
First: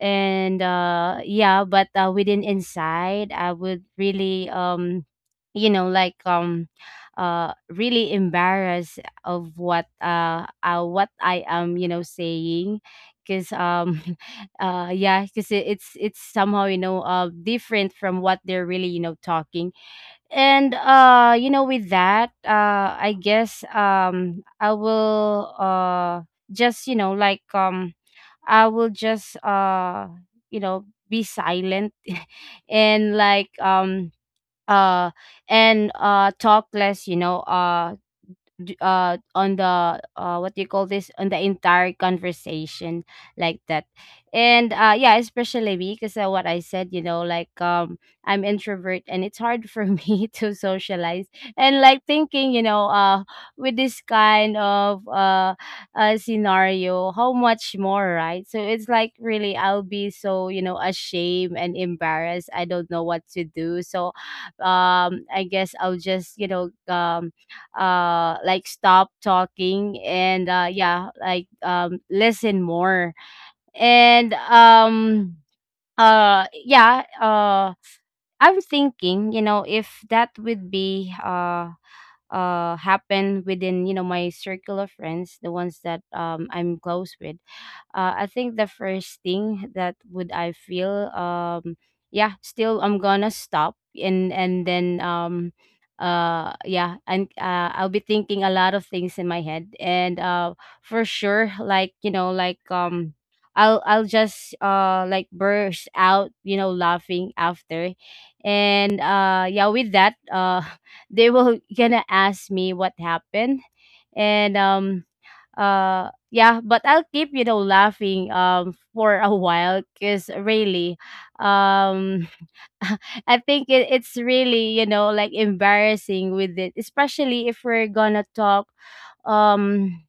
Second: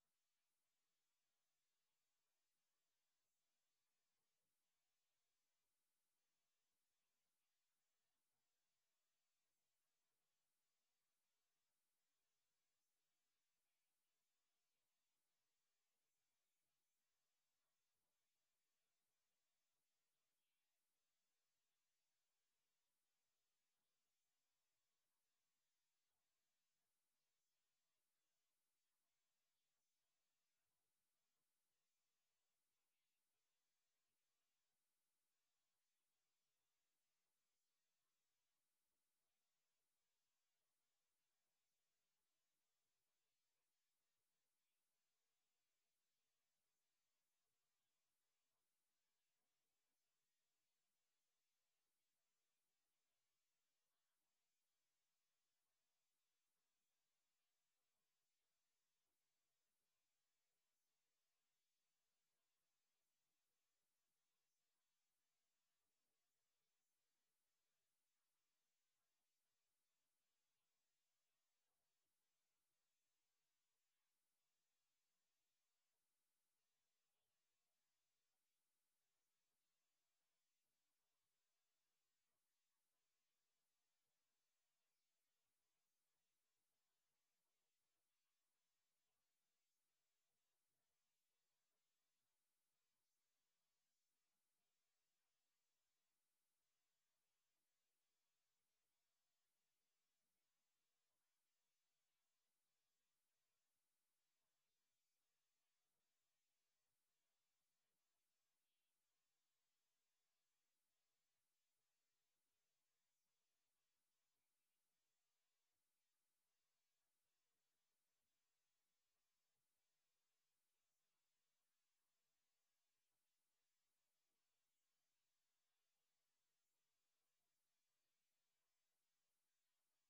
And uh yeah, but uh within inside, I would really, um you know like um uh really embarrassed of what uh, uh what I am, you know saying. Because um <laughs> uh yeah, because it, it's it's somehow, you know uh different from what they're really, you know talking. And uh you know with that uh I guess um I will uh just, you know like um I will just uh you know be silent. <laughs> And like um uh and uh talk less, you know uh d- uh on the uh what do you call this, on the entire conversation, like that. And uh yeah, especially me, because uh, what I said, you know like um I'm introvert, and it's hard for <laughs> me to socialize. And like thinking, you know uh with this kind of uh, uh scenario, how much more, right? So it's like really I'll be so, you know ashamed and embarrassed, I don't know what to do. So um I guess I'll just, you know um uh like stop talking. And uh yeah, like um listen more. And um uh yeah, uh I'm thinking, you know if that would be uh uh happen within, you know my circle of friends, the ones that um I'm close with. uh, I think the first thing that would I feel, um yeah, still I'm gonna stop, and and then um uh yeah. And uh, I'll be thinking a lot of things in my head. And uh for sure, like you know like um I'll I'll just uh like burst out, you know laughing after. And uh yeah, with that uh <laughs> they will gonna ask me what happened. And um uh yeah, but I'll keep, you know laughing um for a while. Because really, um <laughs> I think it, it's really, you know like embarrassing with it, especially if we're gonna talk um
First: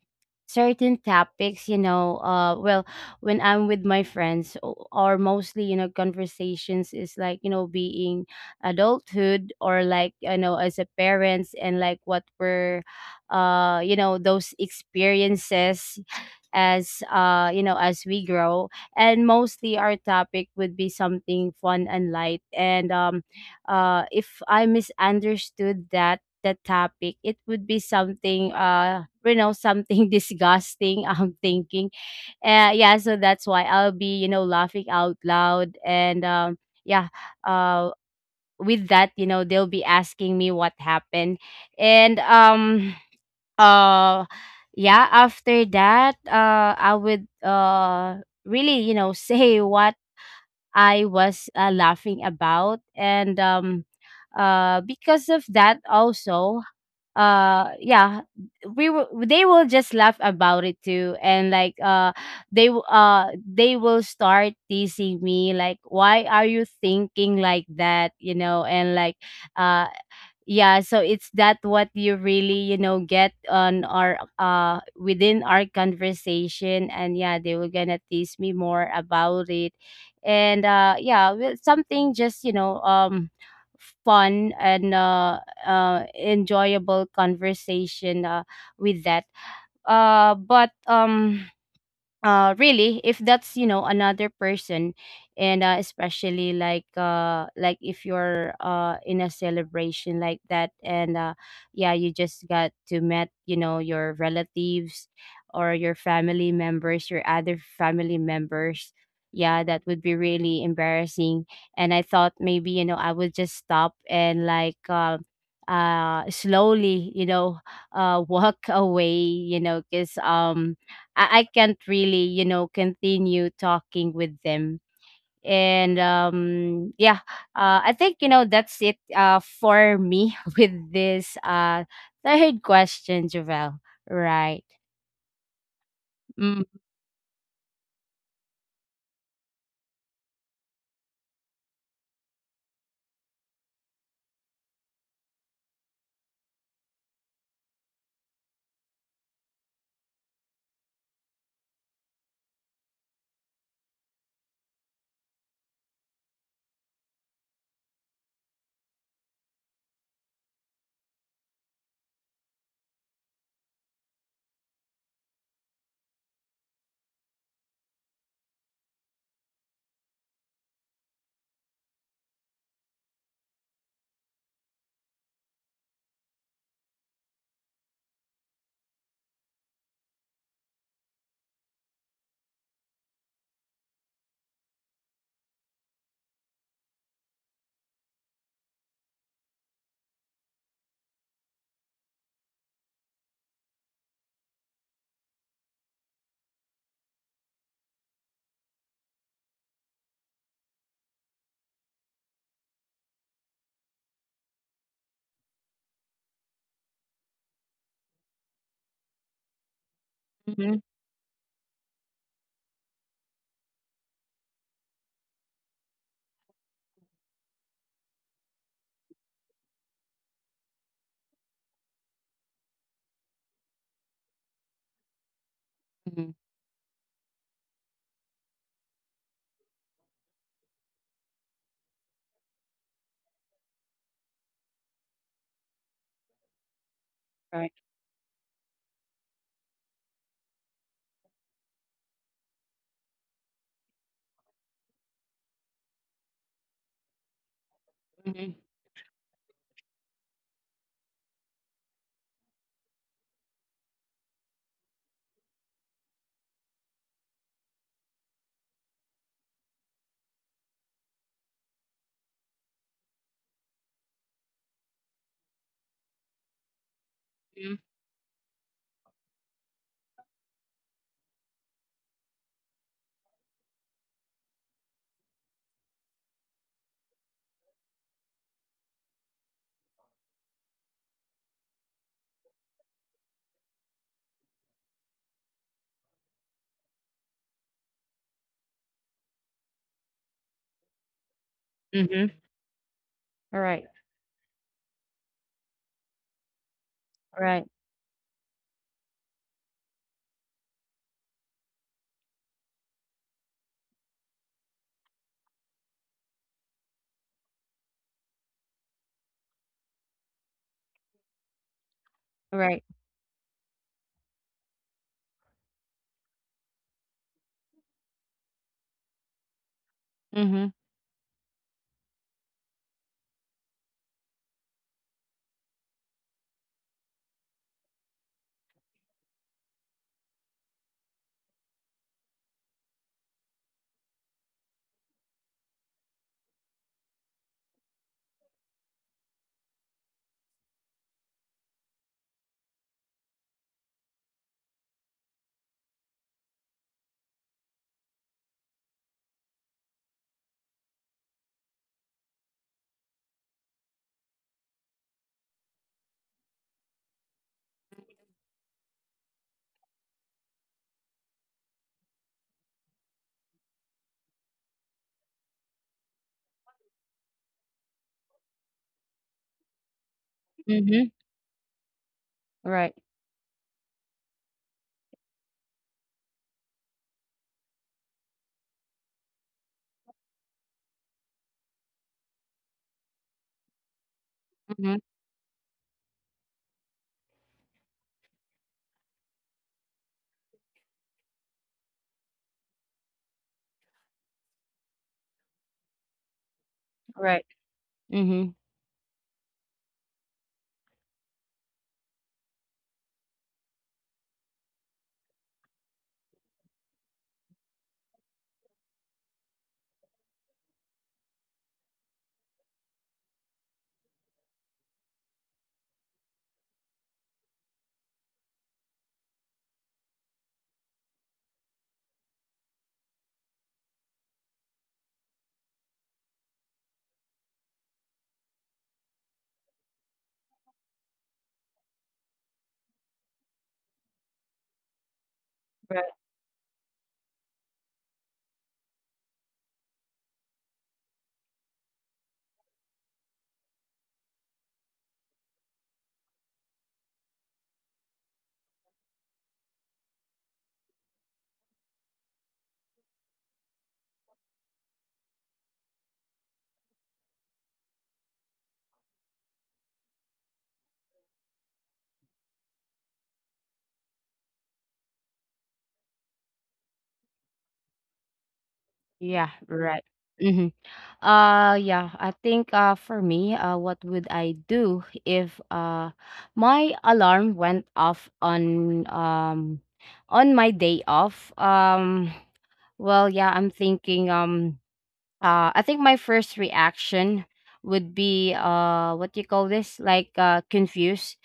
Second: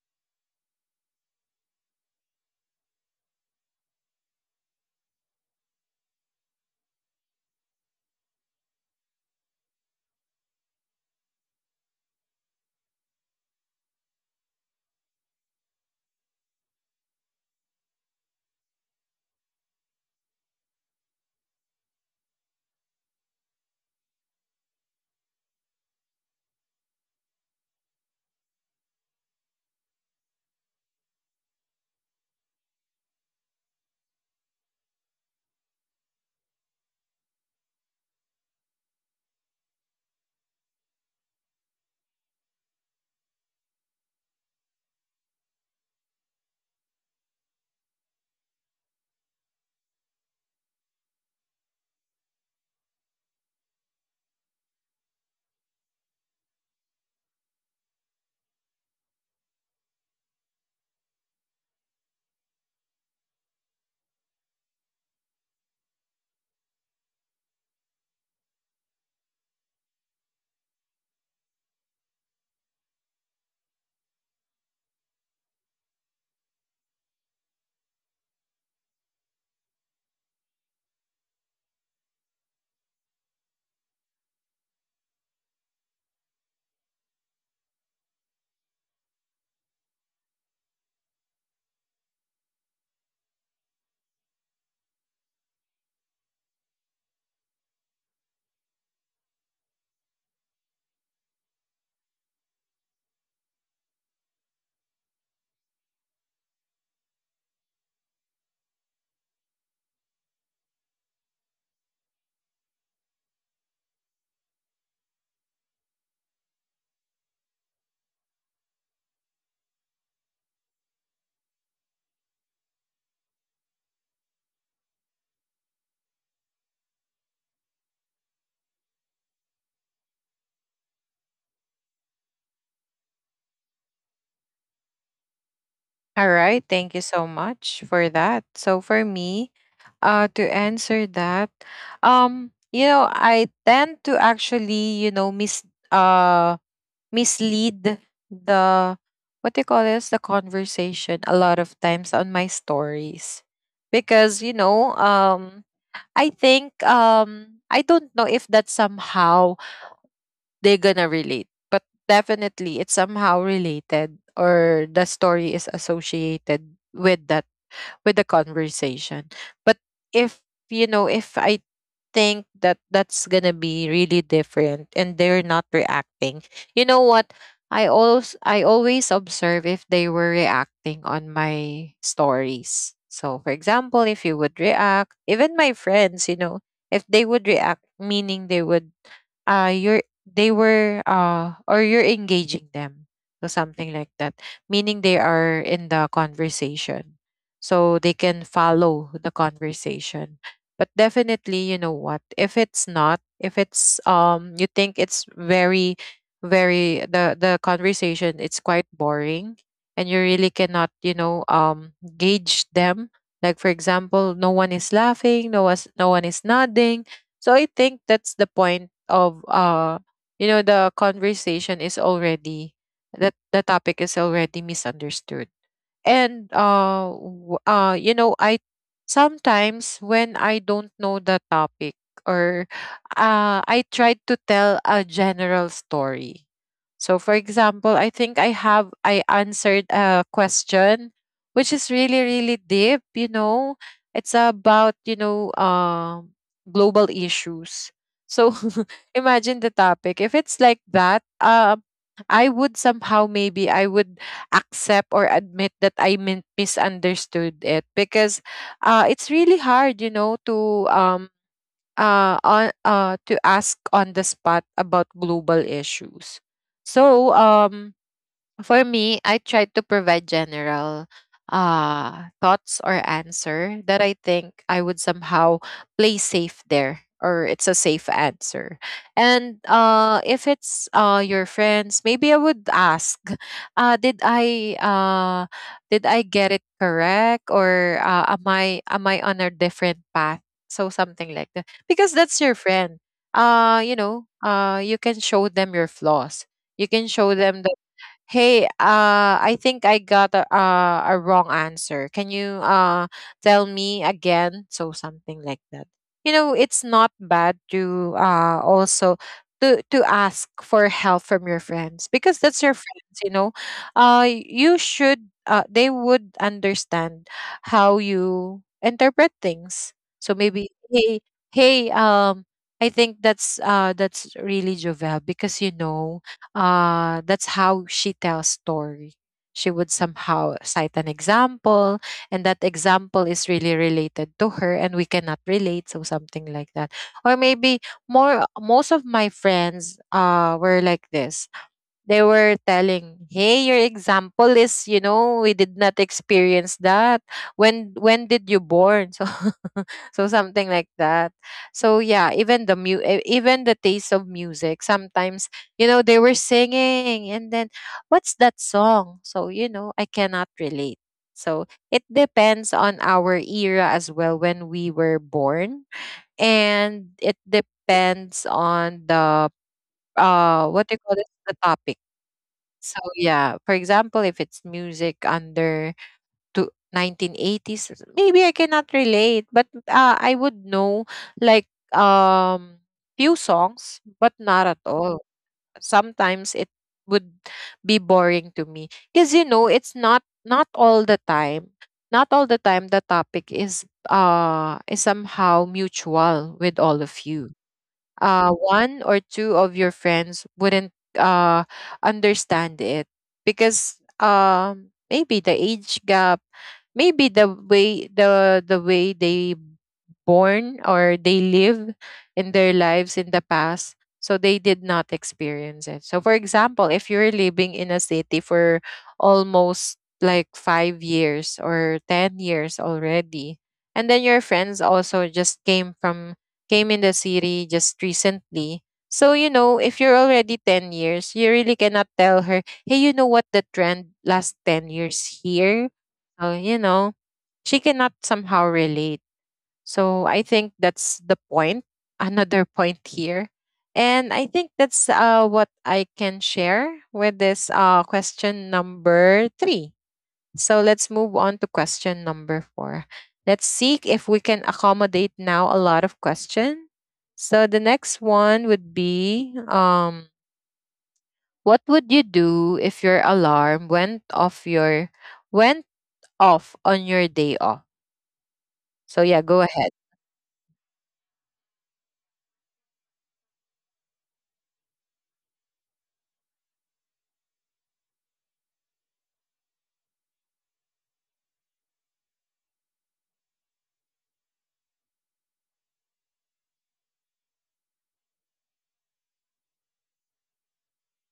certain topics, you know uh well, when I'm with my friends, o- or mostly, you know conversations is like, you know being adulthood, or like, you know as a parents. And like what we're, uh you know those experiences as, uh you know as we grow. And mostly, our topic would be something fun and light. And um uh if I misunderstood that the topic, it would be something, uh you know something <laughs> disgusting, I'm thinking. Uh yeah, so that's why I'll be, you know laughing out loud. And um yeah, uh with that, you know they'll be asking me what happened. And um uh yeah, after that, uh I would uh really, you know <laughs> say what I was, uh, laughing about. And um uh because of that also, uh yeah, we will, they will just laugh about it too. And like uh they w- uh they will start teasing me like, why are you thinking like that, you know and like uh yeah. So it's that what you really, you know get on our uh within our conversation. And yeah, they were gonna tease me more about it. And uh yeah, well, something just, you know um fun and, uh, uh enjoyable conversation uh with that. Uh but um uh really, if that's, you know another person, and uh, especially like uh like if you're uh in a celebration like that. And uh yeah, you just got to met, you know your relatives, or your family members, your other family members. Yeah, that would be really embarrassing. And I thought maybe, you know I would just stop, and like uh, uh slowly, you know uh <laughs> walk away, you know because um I, I can't really, you know, continue talking with them. And um, yeah, uh, I think, you know that's it, uh, for me <laughs> with this uh, third question, Javel. Right. All right. Mm-hmm. Thank you so much for that. So, for me, uh, to answer that, um, you know, I tend to actually, you know, mis uh mislead the, what do you call this, the conversation a lot of times on my stories. Because you know, um I think, um I don't know if that's somehow they're gonna relate, but definitely it's somehow related, or the story is associated with that, with the conversation. But if you know, if i think that that's gonna be really different and they're not reacting, you know what, i always I always observe if they were reacting on my stories. So for example, if you would react, even my friends, you know, if they would react, meaning they would uh you're they were uh or you're engaging them, so something like that, meaning they are in the conversation, so they can follow the conversation. But definitely, you know what, if it's not, if it's, um, you think it's very very the the conversation, it's quite boring and you really cannot, you know, um gauge them. Like for example, no one is laughing, no was no one is nodding. So I think that's the point of, uh you know, the conversation is already, that the topic is already misunderstood. Mm-hmm. And uh, w- uh, you know, I sometimes, when I don't know the topic, or uh, I tried to tell a general story. So, for Right. example, I think I have I answered a question which is really really deep. You know, it's about, you know, uh, global issues. Mm-hmm. So <laughs> imagine the topic. If it's like that, uh, I would somehow, maybe I would accept or admit that I min- misunderstood it. Because uh, it's really hard, you know, to um uh, on, uh to ask on the spot about global issues. So um for me, I try to provide general uh, thoughts or answer that I think I would somehow play safe there, or it's a safe answer. And uh, if it's uh, your friends, maybe I would ask, uh, did I uh, did I get it correct, or uh, am I am I on a different path? So something like that, because Mm-hmm. that's your friend. Uh, Right. you know, uh, you can show them your flaws, you can show them, Right. hey, uh, I think I got a, uh, a wrong answer. Can you uh, tell me again? So something like that. You know, it's not bad to uh, also to to ask for help from your friends, because that's your Right. friends. You know, uh, you should uh, they would understand how you interpret things. So Mm-hmm. maybe, hey, hey, um, I think that's uh that's really Jovel, because you know, uh, that's how she tells story. She would somehow cite an example, and that example is really related to her, and we cannot relate, so something like that. Or maybe more. Most of my friends uh, were like this, they were telling, hey, your example is, you know, we did not experience that. when when did you born, so <laughs> so something like that. So yeah, even the mu- e- even the taste of music sometimes, you know, they were singing, and then what's that song, so, you know, I cannot relate. So it depends on our era as well, when we were born, and it depends on the, uh what do you Mm-hmm. call it, the topic. Right. So yeah, for example, if it's music under to nineteen eighties, maybe I cannot relate, but uh, I would know like um few songs, but not at Mm-hmm. all. Sometimes it would be boring to me, because you know, it's not not all the time. Not all the time the topic is uh is somehow mutual with all of Right. you. uh, Mm-hmm. One or two of your friends wouldn't uh, understand it, because um, maybe the age gap, maybe the way the the way they born, or they live in their lives in the past, so they did not experience it. So for example, if you're living in a city for almost like five years or ten years already, and then your friends also just came from came in the city just recently. So you know, if you're already ten years, you really cannot tell her, hey, you know what, the trend last ten years here, Right. oh, you know, she cannot somehow relate. So I think that's the point, <laughs> another point here. And I think that's uh, what I can share with this uh, question number three. So let's move on to question number four. Let's see if we can accommodate now a lot of question. So the next one would be, um, what would you do if your alarm went off, your went off on your day off? So Yeah. yeah, go Right. ahead. Mm-hmm. Uh yeah, I think, uh for me, uh what would I do if uh my alarm went off on, um on my day off? Um well, yeah, I'm thinking, um uh I think my first reaction would be, uh what do you call this? Like uh confused.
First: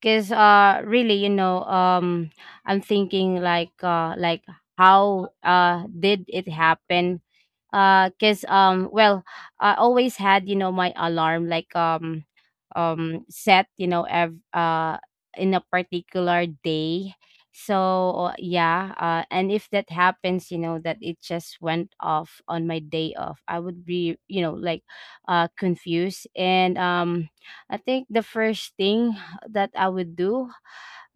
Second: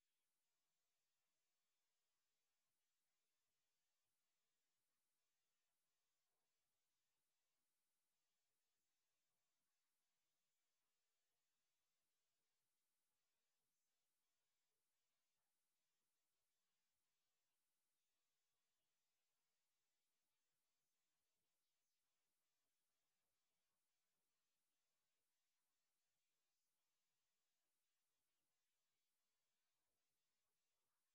Because uh really, you know um I'm thinking like uh like how uh did it happen. Uh because um well, I always had, you know my alarm like um um set, you know ev- uh in a particular day. So uh, yeah, uh and if that happens, you know that it just went off on my day off, I would be, you know like uh confused. And um I think the first thing that I would do.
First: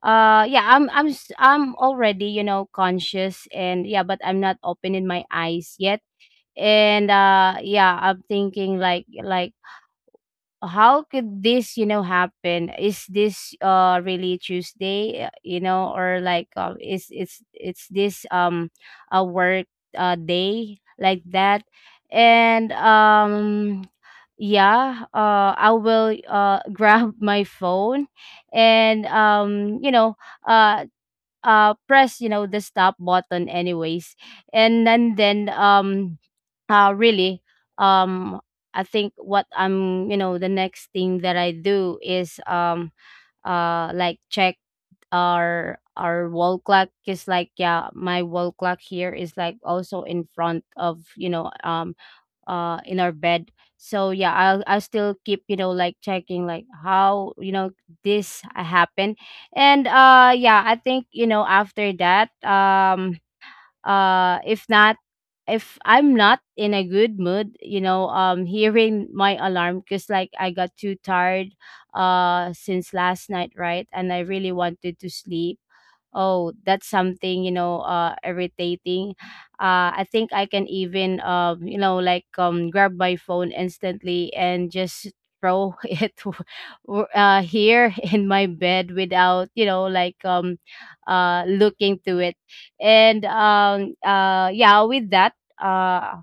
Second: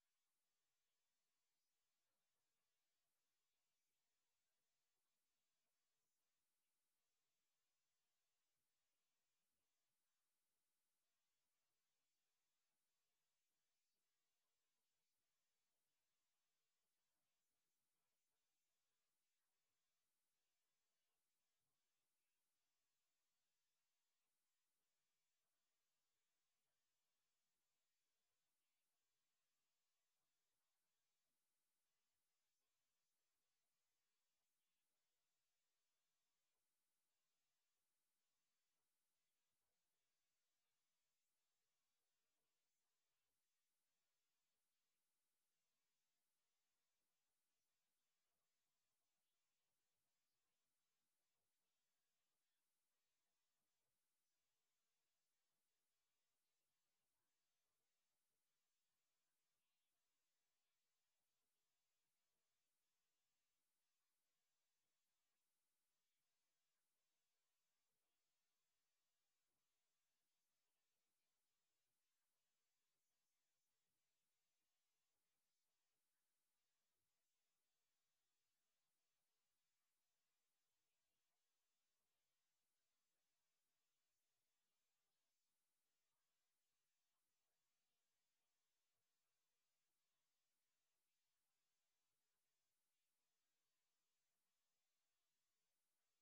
Uh yeah, I'm I'm s- I'm already, you know, conscious, and yeah, but I'm not opening my eyes yet. And uh yeah, I'm thinking like, like how could this, you know happen? Is this uh really Tuesday, uh, you know or like uh, is it's it's this um a work uh day like that? And um yeah, uh I will uh <laughs> grab my phone. And um you know uh uh press, you know the stop button anyways. And then, then um uh really, um I think what I'm, you know the next thing that I do is, um uh like check our our wall clock, because like yeah, my wall clock here is like also in front of, you know um uh in our bed. So yeah, i'll i'll still keep, you know like checking, like how, you know this happened. And uh yeah, I think, you know after that, um uh if not, if I'm not in a good mood, you know um hearing my alarm because like I got too tired uh since last night, right? And I really wanted to sleep. Oh, that's something, you know uh irritating. uh I think I can even, uh you know like um grab my phone instantly, and just throw <laughs> it w- w- uh here <laughs> in my bed, without, you know like um uh looking to it. And um uh yeah, with that uh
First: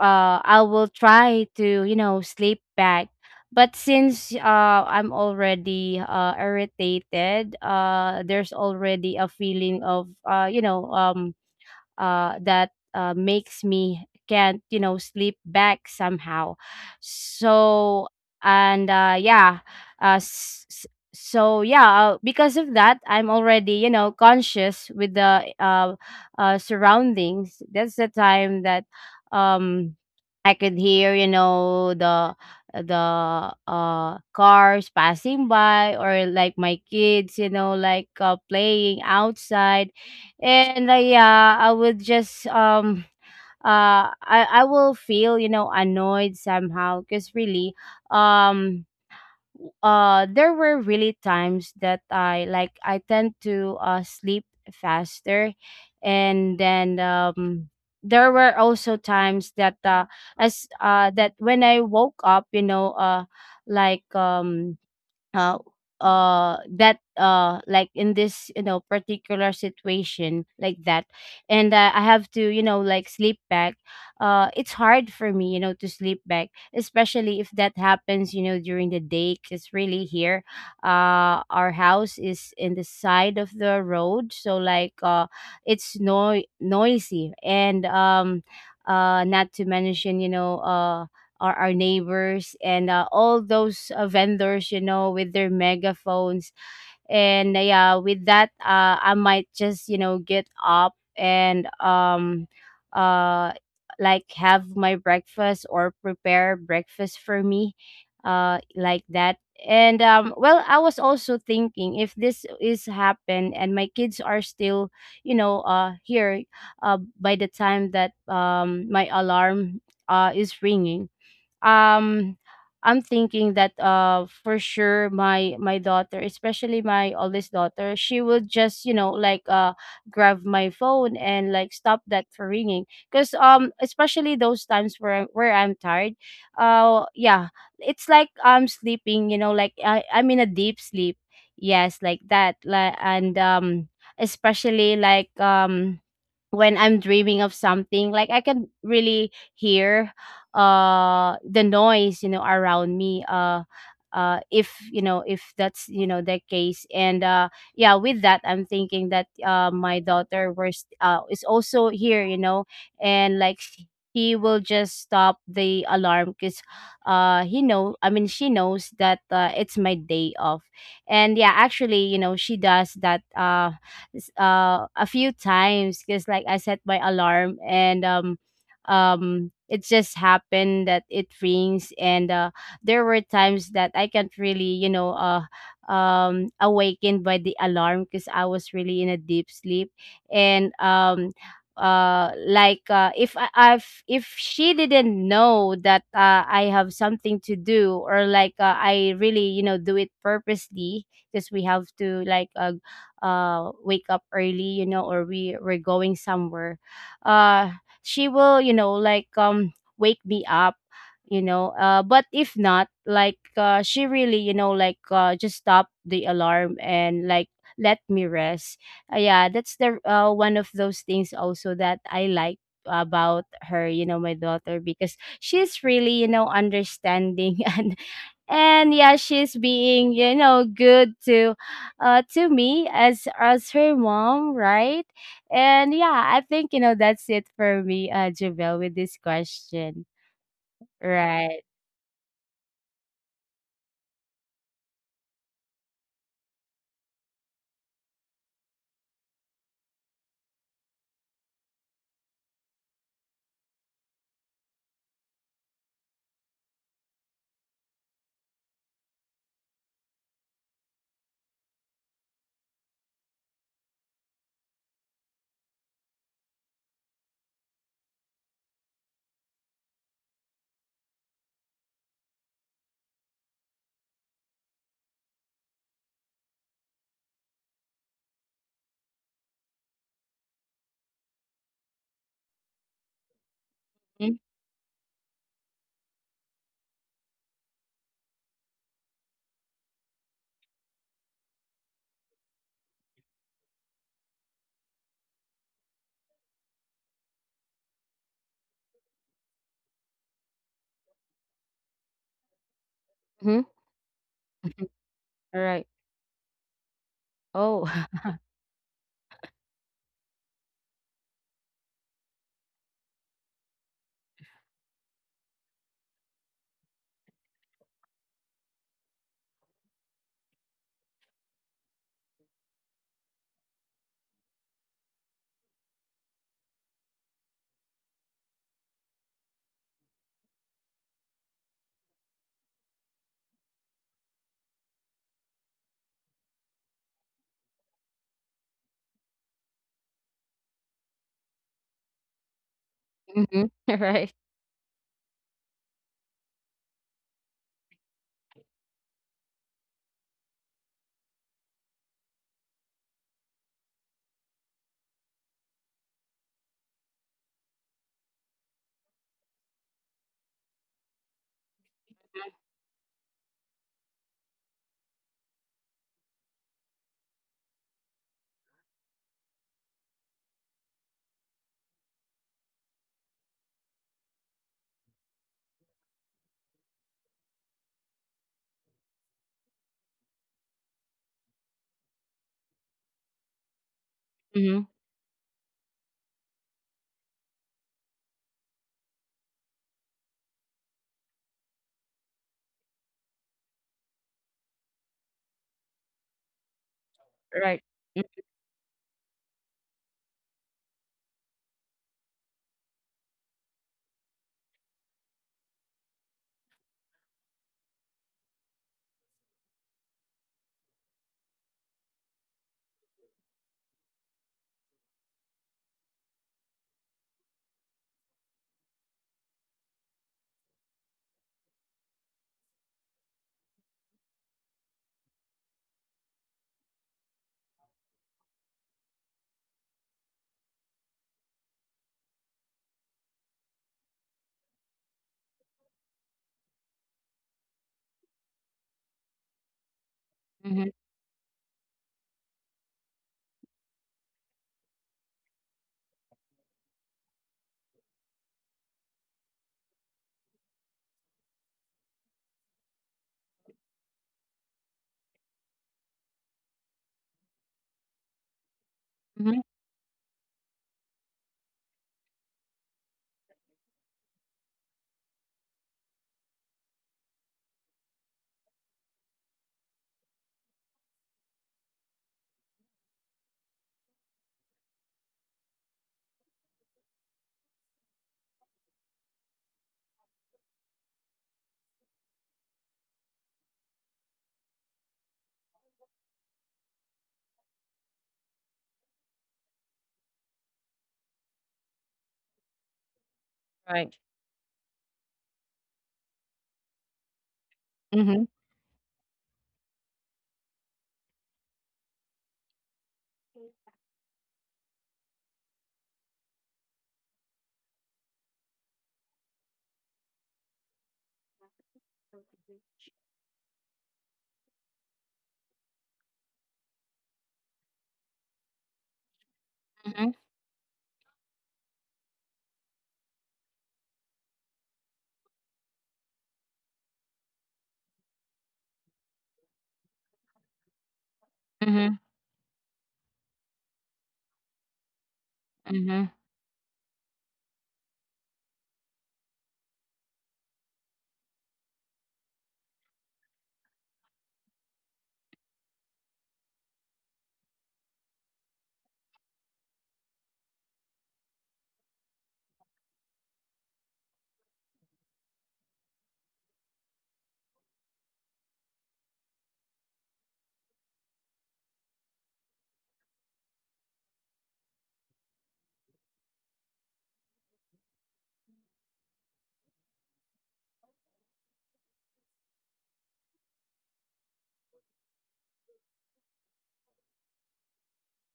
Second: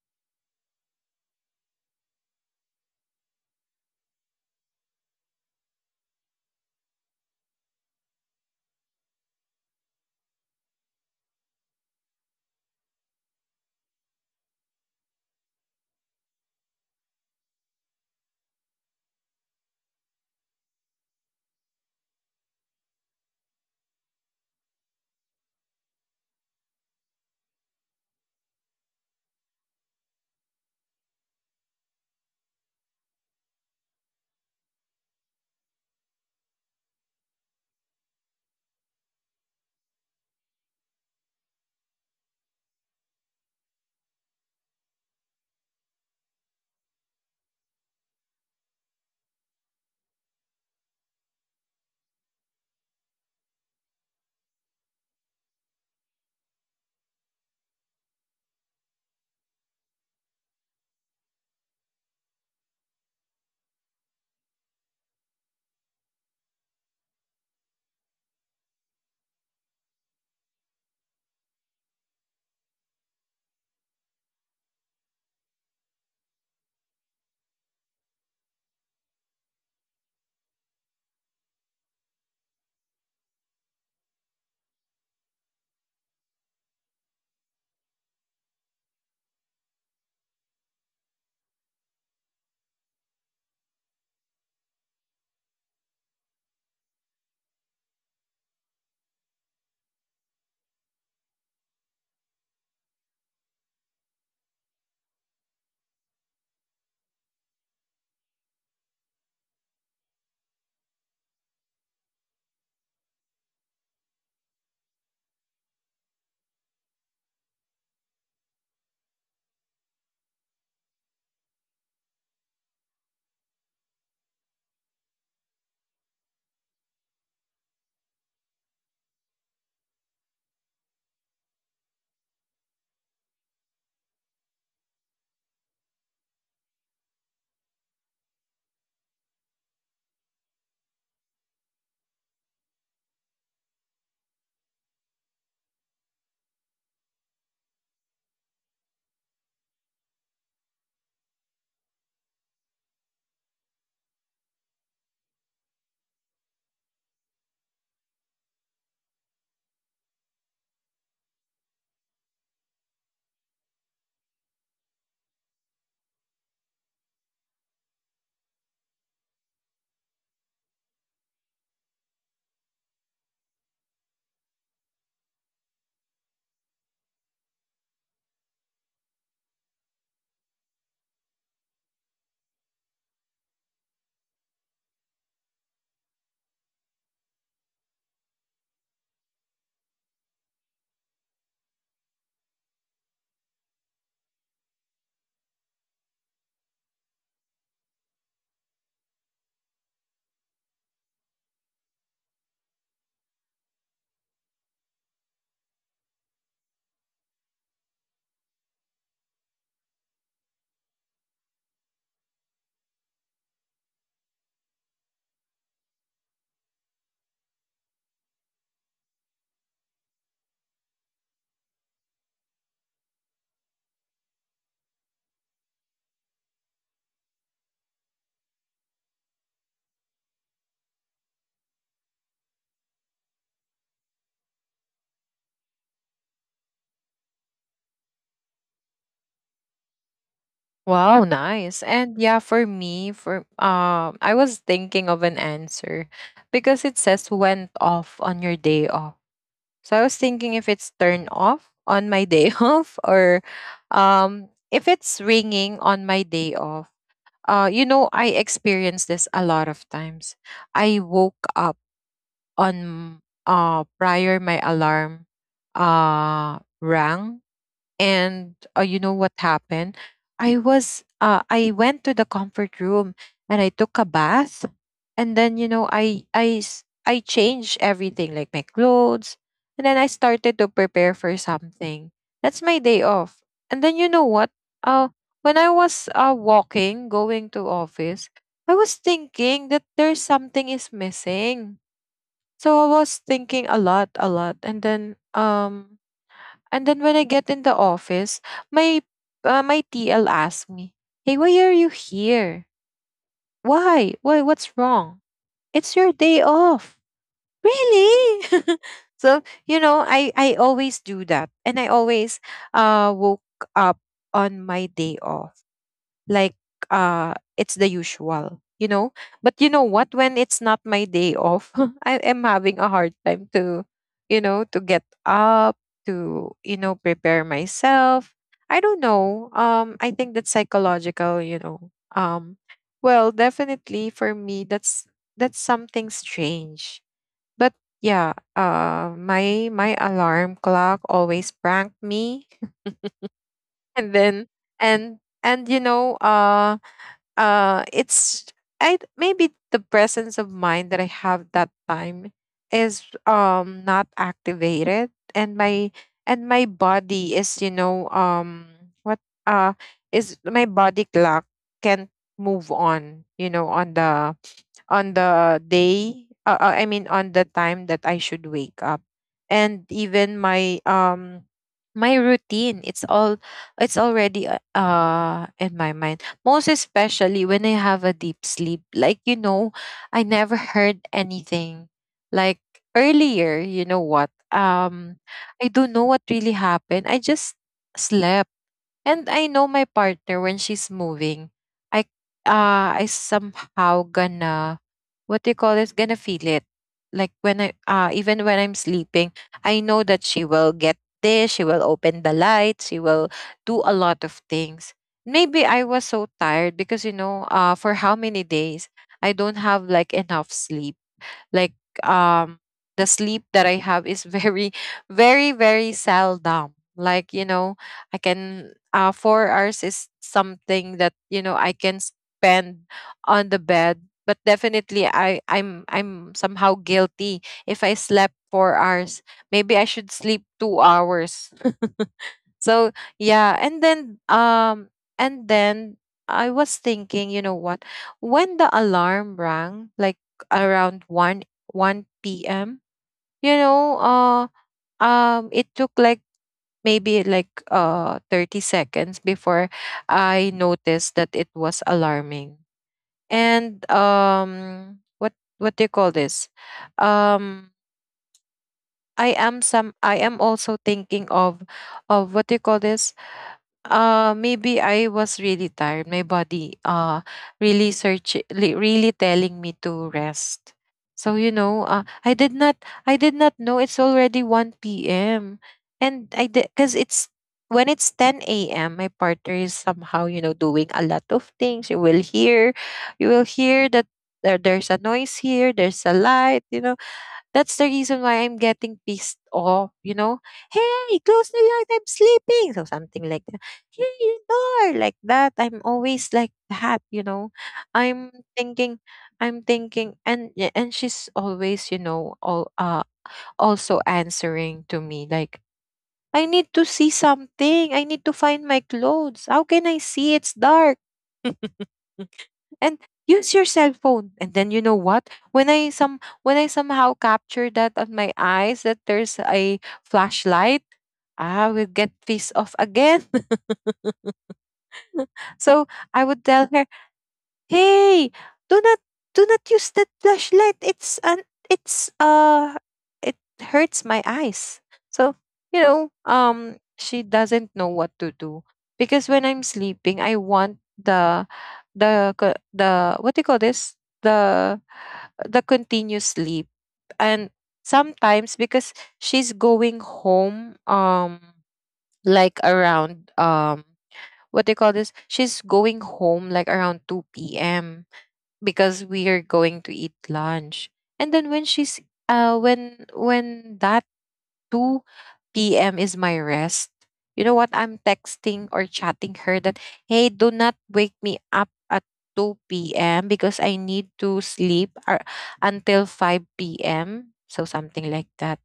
uh, I will try to, you know, sleep back. But since uh, I'm already uh, irritated, uh, there's already a feeling of, uh, you know, um uh, that uh, makes me can't you know sleep back somehow. So and uh, yeah, uh, s- s- so yeah, uh, because of that I'm already you know conscious with the uh, uh, surroundings. That's the time that, um I could hear you know the the uh cars passing by, or like my kids, you know like uh, playing outside. And uh, yeah, I would just, um uh I I will feel, you know annoyed somehow, because really, um uh there were really times that i like I tend to uh sleep faster. And then, um there were also times that, uh as uh that when I woke up, you know uh like um uh uh that, uh like in this, you know particular situation like that. And uh, I have to, you know like sleep back. Uh it's hard for me, you know to sleep back, especially if that happens, you know during the day, because really here, uh our house is in the side of the road. So, like uh it's no noisy. And um uh not to mention, you know uh or our neighbors, and uh, all those uh, vendors, you know with their megaphones. And uh, yeah, with that, uh, I might just, you know get up and, um uh like have my breakfast or prepare breakfast for me, uh like that. And um well, I was also thinking, if this is happen and my kids are still, you know uh here, uh by the time that, um my alarm uh is ringing, um I'm thinking that, uh for sure, my my daughter, especially my oldest daughter, she will just, you know, like uh grab my phone and like stop that for ringing. Cause, um especially those times where where I'm tired, uh yeah, it's like I'm sleeping, you know, like I I'm in a deep sleep. Yes, like that. Like, and um especially, like um when I'm dreaming of something, like I can really hear uh the noise, you know, around me, uh uh if you know, if that's, you know, the case. And uh yeah, with that, I'm thinking that, uh my daughter was, uh is also here, you know. And like she, he will just stop the alarm, because uh he know I mean she knows that, uh, it's my day off. And yeah, actually, you know, she does that, uh s- uh a few times, because like I set my alarm, and um um it just happened that it rings. And uh there were times that I can't really, you know uh um awakened by the alarm, because I was really in a deep sleep. And um uh like uh if i I've, if she didn't know that, uh, I have something to do, or like, uh, I really, you know, do it purposely, because we have to, like uh, uh wake up early, you know, or we we're going somewhere, uh she will, you know, like um wake me up, you know uh but if not, like, uh she really, you know, like uh just stop the alarm and like let me rest. Uh, yeah, that's the, uh one of those things also that I like about her, you know, my daughter, because she's really, you know, understanding <laughs> and and yeah, she's being, you know, good to, uh to me as as her mom, right? And yeah, I think, you know, that's it for me, uh, Javel, with this question. Wow, Right. nice. And yeah, for me, for um, I was thinking of an answer because it says went off on your day off. So I was thinking if it's turned off on my day <laughs> off, or um, if it's ringing on my day off. Uh, you know, I experienced this a lot of times. I woke up on uh prior my alarm uh rang. And uh, you know what happened, i was uh I went to the comfort room, and I took a bath, and then, you know, i i s- i changed everything, like my clothes. And then I started to prepare for something. That's my day off. And then you know what, uh when i was uh walking going to office, I was thinking that there's something is missing. So I was thinking a lot, a lot, and then um, and then when I get in the office, my uh, my T L asked me, "Hey, why are you here? Mm-hmm. Why? Why? What's wrong? It's Right. your day off, Oh. <laughs> really?" <laughs> So you know, I I always do that, and I always uh woke up on my day off, like uh it's the usual, you know. But you know what, when it's not my day off, <laughs> I am having a hard time to, you know, to get up, to, you know, prepare myself. I don't know, um, I think that's psychological, you know. Um, well, definitely for me, that's that's something strange. But yeah, uh my my alarm clock always pranked me <laughs> Mm-hmm. and Right. then, and and you know, uh uh it's, I maybe the presence of mind that I have that time is, um, not activated. And my, and my body is, you know, um, what, uh is my body clock can't move on, you know, on the, on the day, uh, uh, I mean, on the time that I should wake up. And even my, um, my routine, it's all, it's already uh uh, in my mind. Most especially when I have a deep sleep. Like, you know, I never heard anything. Like earlier, you know what? Mm-hmm. Um, I don't know what really happened. I just slept. And I know my partner, when she's moving, I uh I somehow gonna, what do you call it? Gonna feel it. Like when I Right. uh even when I'm sleeping, I know that she will get this, she will open the lights, she will do a lot of things. Maybe I was so tired, because, you know, uh, for how many days I don't have like enough sleep. Like, um, the sleep that I have is very, <laughs> very, very seldom. Like, you know, I can, uh, four hours is something that, you know, I can spend on the bed. But definitely I, I'm I'm somehow guilty if I slept four hours. Maybe I should sleep two hours. So yeah, and then um, and then I was thinking, you know what, when the alarm rang, like Mm-hmm. around one one p m, you know, uh, um, it took like maybe like uh thirty seconds before I noticed that it was alarming. And um, what what do you call this? Um, I am Mm-hmm. some. I am also thinking of, of what do you call this? Uh, maybe I was really tired. My body uh really search li- really telling me to rest. So you know, uh, I did not I did not know it's already one p m And I did cuz it's when it's ten a m My partner is somehow, you know, doing a lot of things. You will hear you will hear that there, there's a noise here, there's a light, you know, that's the reason why I'm getting pissed off, you know. Hey, close the light, I'm sleeping. So something like that. Hey, Right. the door, like that. I'm always like that, you know. I'm Mm-hmm. thinking, I'm thinking, and yeah, and she's always, you know, all uh also answering to me like, I need to see something. I need to find my clothes. How can I see? It's dark. <laughs> And use your cell phone. And then you know what, when i some when I somehow capture that on my eyes that there's a Mm-hmm. flashlight, I will get pissed off again. <laughs> So I would tell her, hey, do not do not use that flashlight. It's an it's Mm-hmm. uh it hurts my eyes. So, you know, Mm-hmm. um she doesn't know what to do because when I'm sleeping, I want the the co- the what do you call this? The the continuous sleep. And sometimes because she's going home um like around um what do you call this? She's going home like around two p.m because we are going to eat lunch. And then when she's uh when when that two p m is my rest, you know what? I'm texting or chatting her that, "Hey, do not wake me up at two p m because I need to sleep or until five p m" So something like that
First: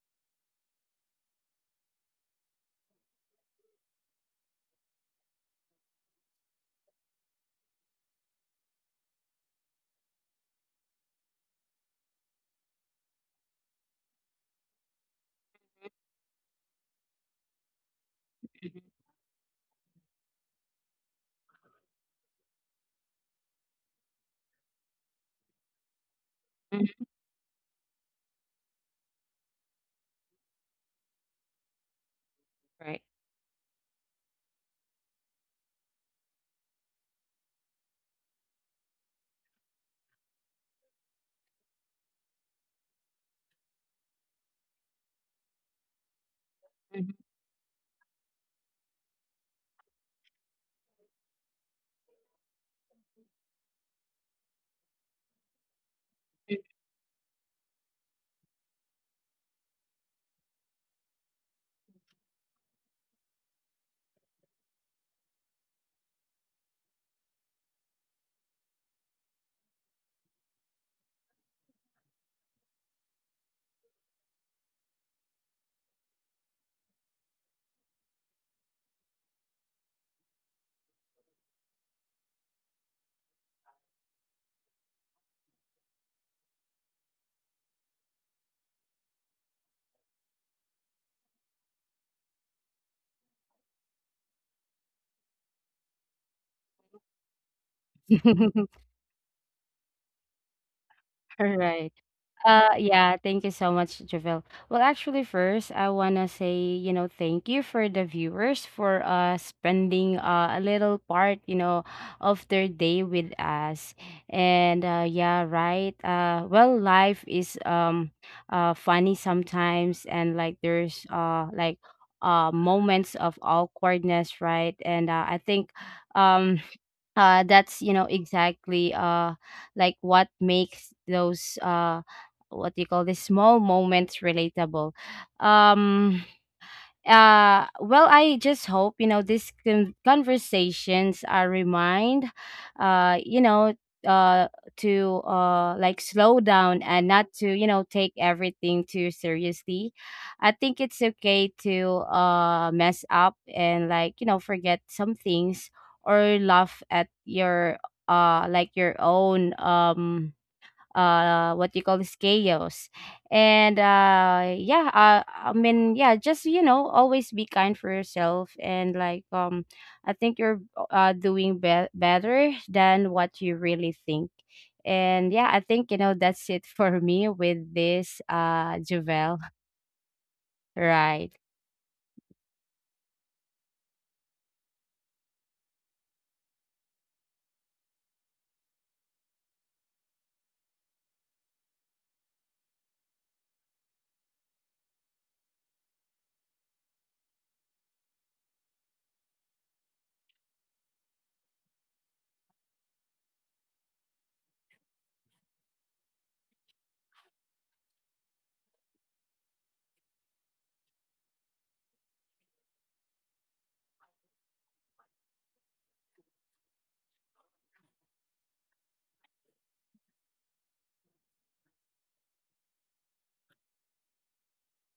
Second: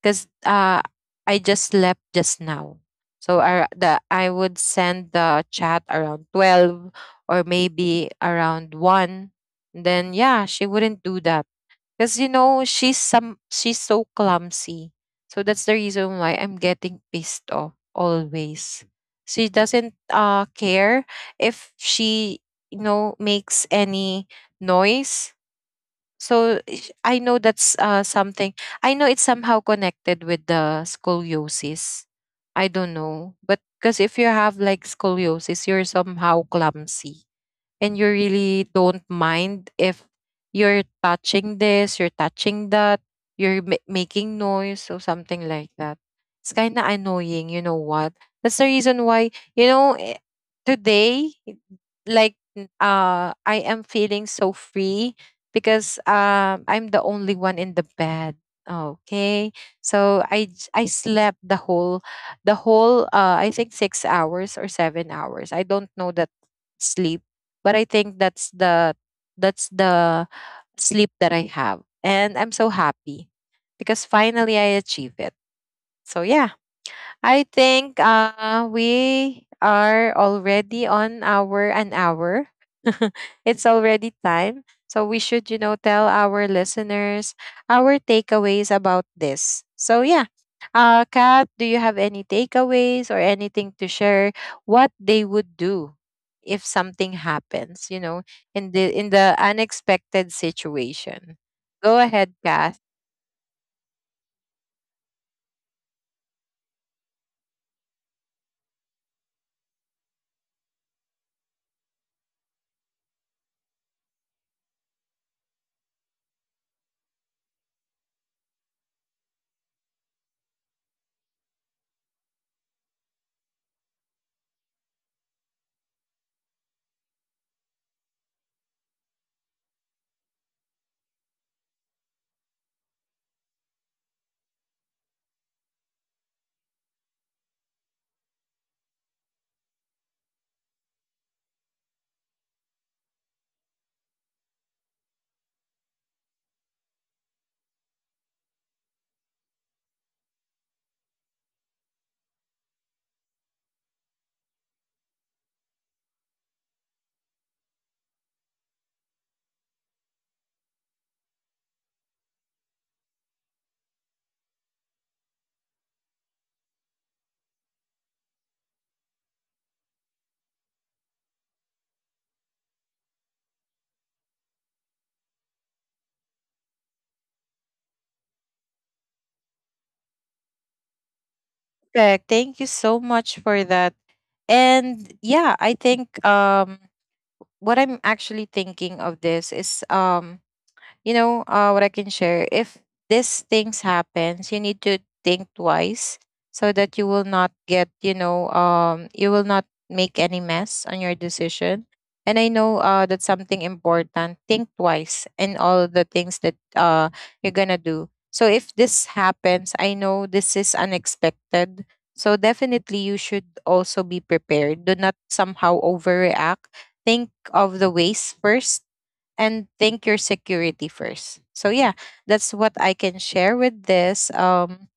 because uh, I just slept just now. So I, the, I would send the chat around twelve or maybe around one. Then, yeah, she wouldn't do that. Because, you know, she's, some, she's so clumsy. So that's the reason why I'm getting pissed off always. She doesn't uh, care if she, you know, makes any noise. so ish- I know that's uh, something. I know it's somehow connected with the scoliosis. I don't Right. know, but because if you have like scoliosis, you're somehow clumsy and you really don't mind if you're touching this, you're touching that, you're ma- making noise or something like that. It's kind of Mhm. annoying, you know what? That's the reason why, you know, eh, today, like, n- uh, I am feeling so free because um, I'm the only one in the bed. Okay, so I j- I slept the whole, the whole uh I think six hours or seven hours. I don't know that sleep, but I think that's the that's the sleep that I have, and I'm so happy because finally I achieve it. So yeah, I think uh, we are already on our an hour. <laughs> It's already time. So we should, you know, tell our listeners our takeaways about this. So yeah. Uh, Kat, do you have any takeaways or anything to share what they would do if something happens, you know, in the <laughs> in the unexpected situation? Right. Go ahead, Uh, Kat. Yeah, thank you so much, Javel. Well, actually, first, I wanna say, you know, thank you for the viewers for uh spending uh, a little part, you know, of their day with us. And uh, yeah, right. Uh, well, life is um uh funny sometimes, and like there's uh like uh moments of awkwardness, right? And uh, I think, um uh that's, you know, exactly, uh like what makes those, uh what do you call this, small moments relatable. um uh well, I just hope, you know, these con- conversations are remind, uh you know, uh to, uh like, slow down and not to, you know, take everything too seriously. I think it's okay to uh mess up, and like, you know, forget some things, or laugh at your, uh like your own, um uh what you call this, chaos. And uh yeah uh, I mean, yeah, just, you know, always be kind for yourself, and like, um I think you're, uh doing be- better than what you really think. And yeah, I think, you know, that's it for <laughs> me with this, uh Javel. <laughs> Right. Correct. Thank you so much for that. And yeah, I think um what I'm actually thinking of this is um you know uh, what I can share, if these things happens, you need to think twice so that you will not get you know um, you will not make any mess on your decision. And I know uh, that's something important, think twice in all the things that uh, you're gonna do. So if this happens, I know this is unexpected, so definitely you should also be prepared. Do not somehow overreact. Think of the ways first and think your security first. So yeah, that's what I can share with this um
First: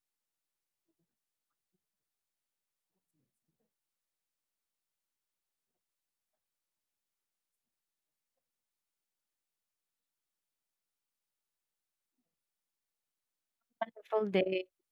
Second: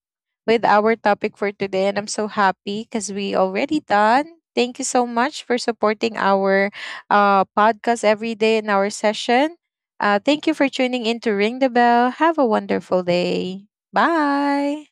with our topic for today. And I'm so happy cuz we already done. Thank you so much for supporting our uh podcast every day in our session. Uh thank you for tuning in to Ring the Bell. Have a wonderful day. Wonderful day. Bye.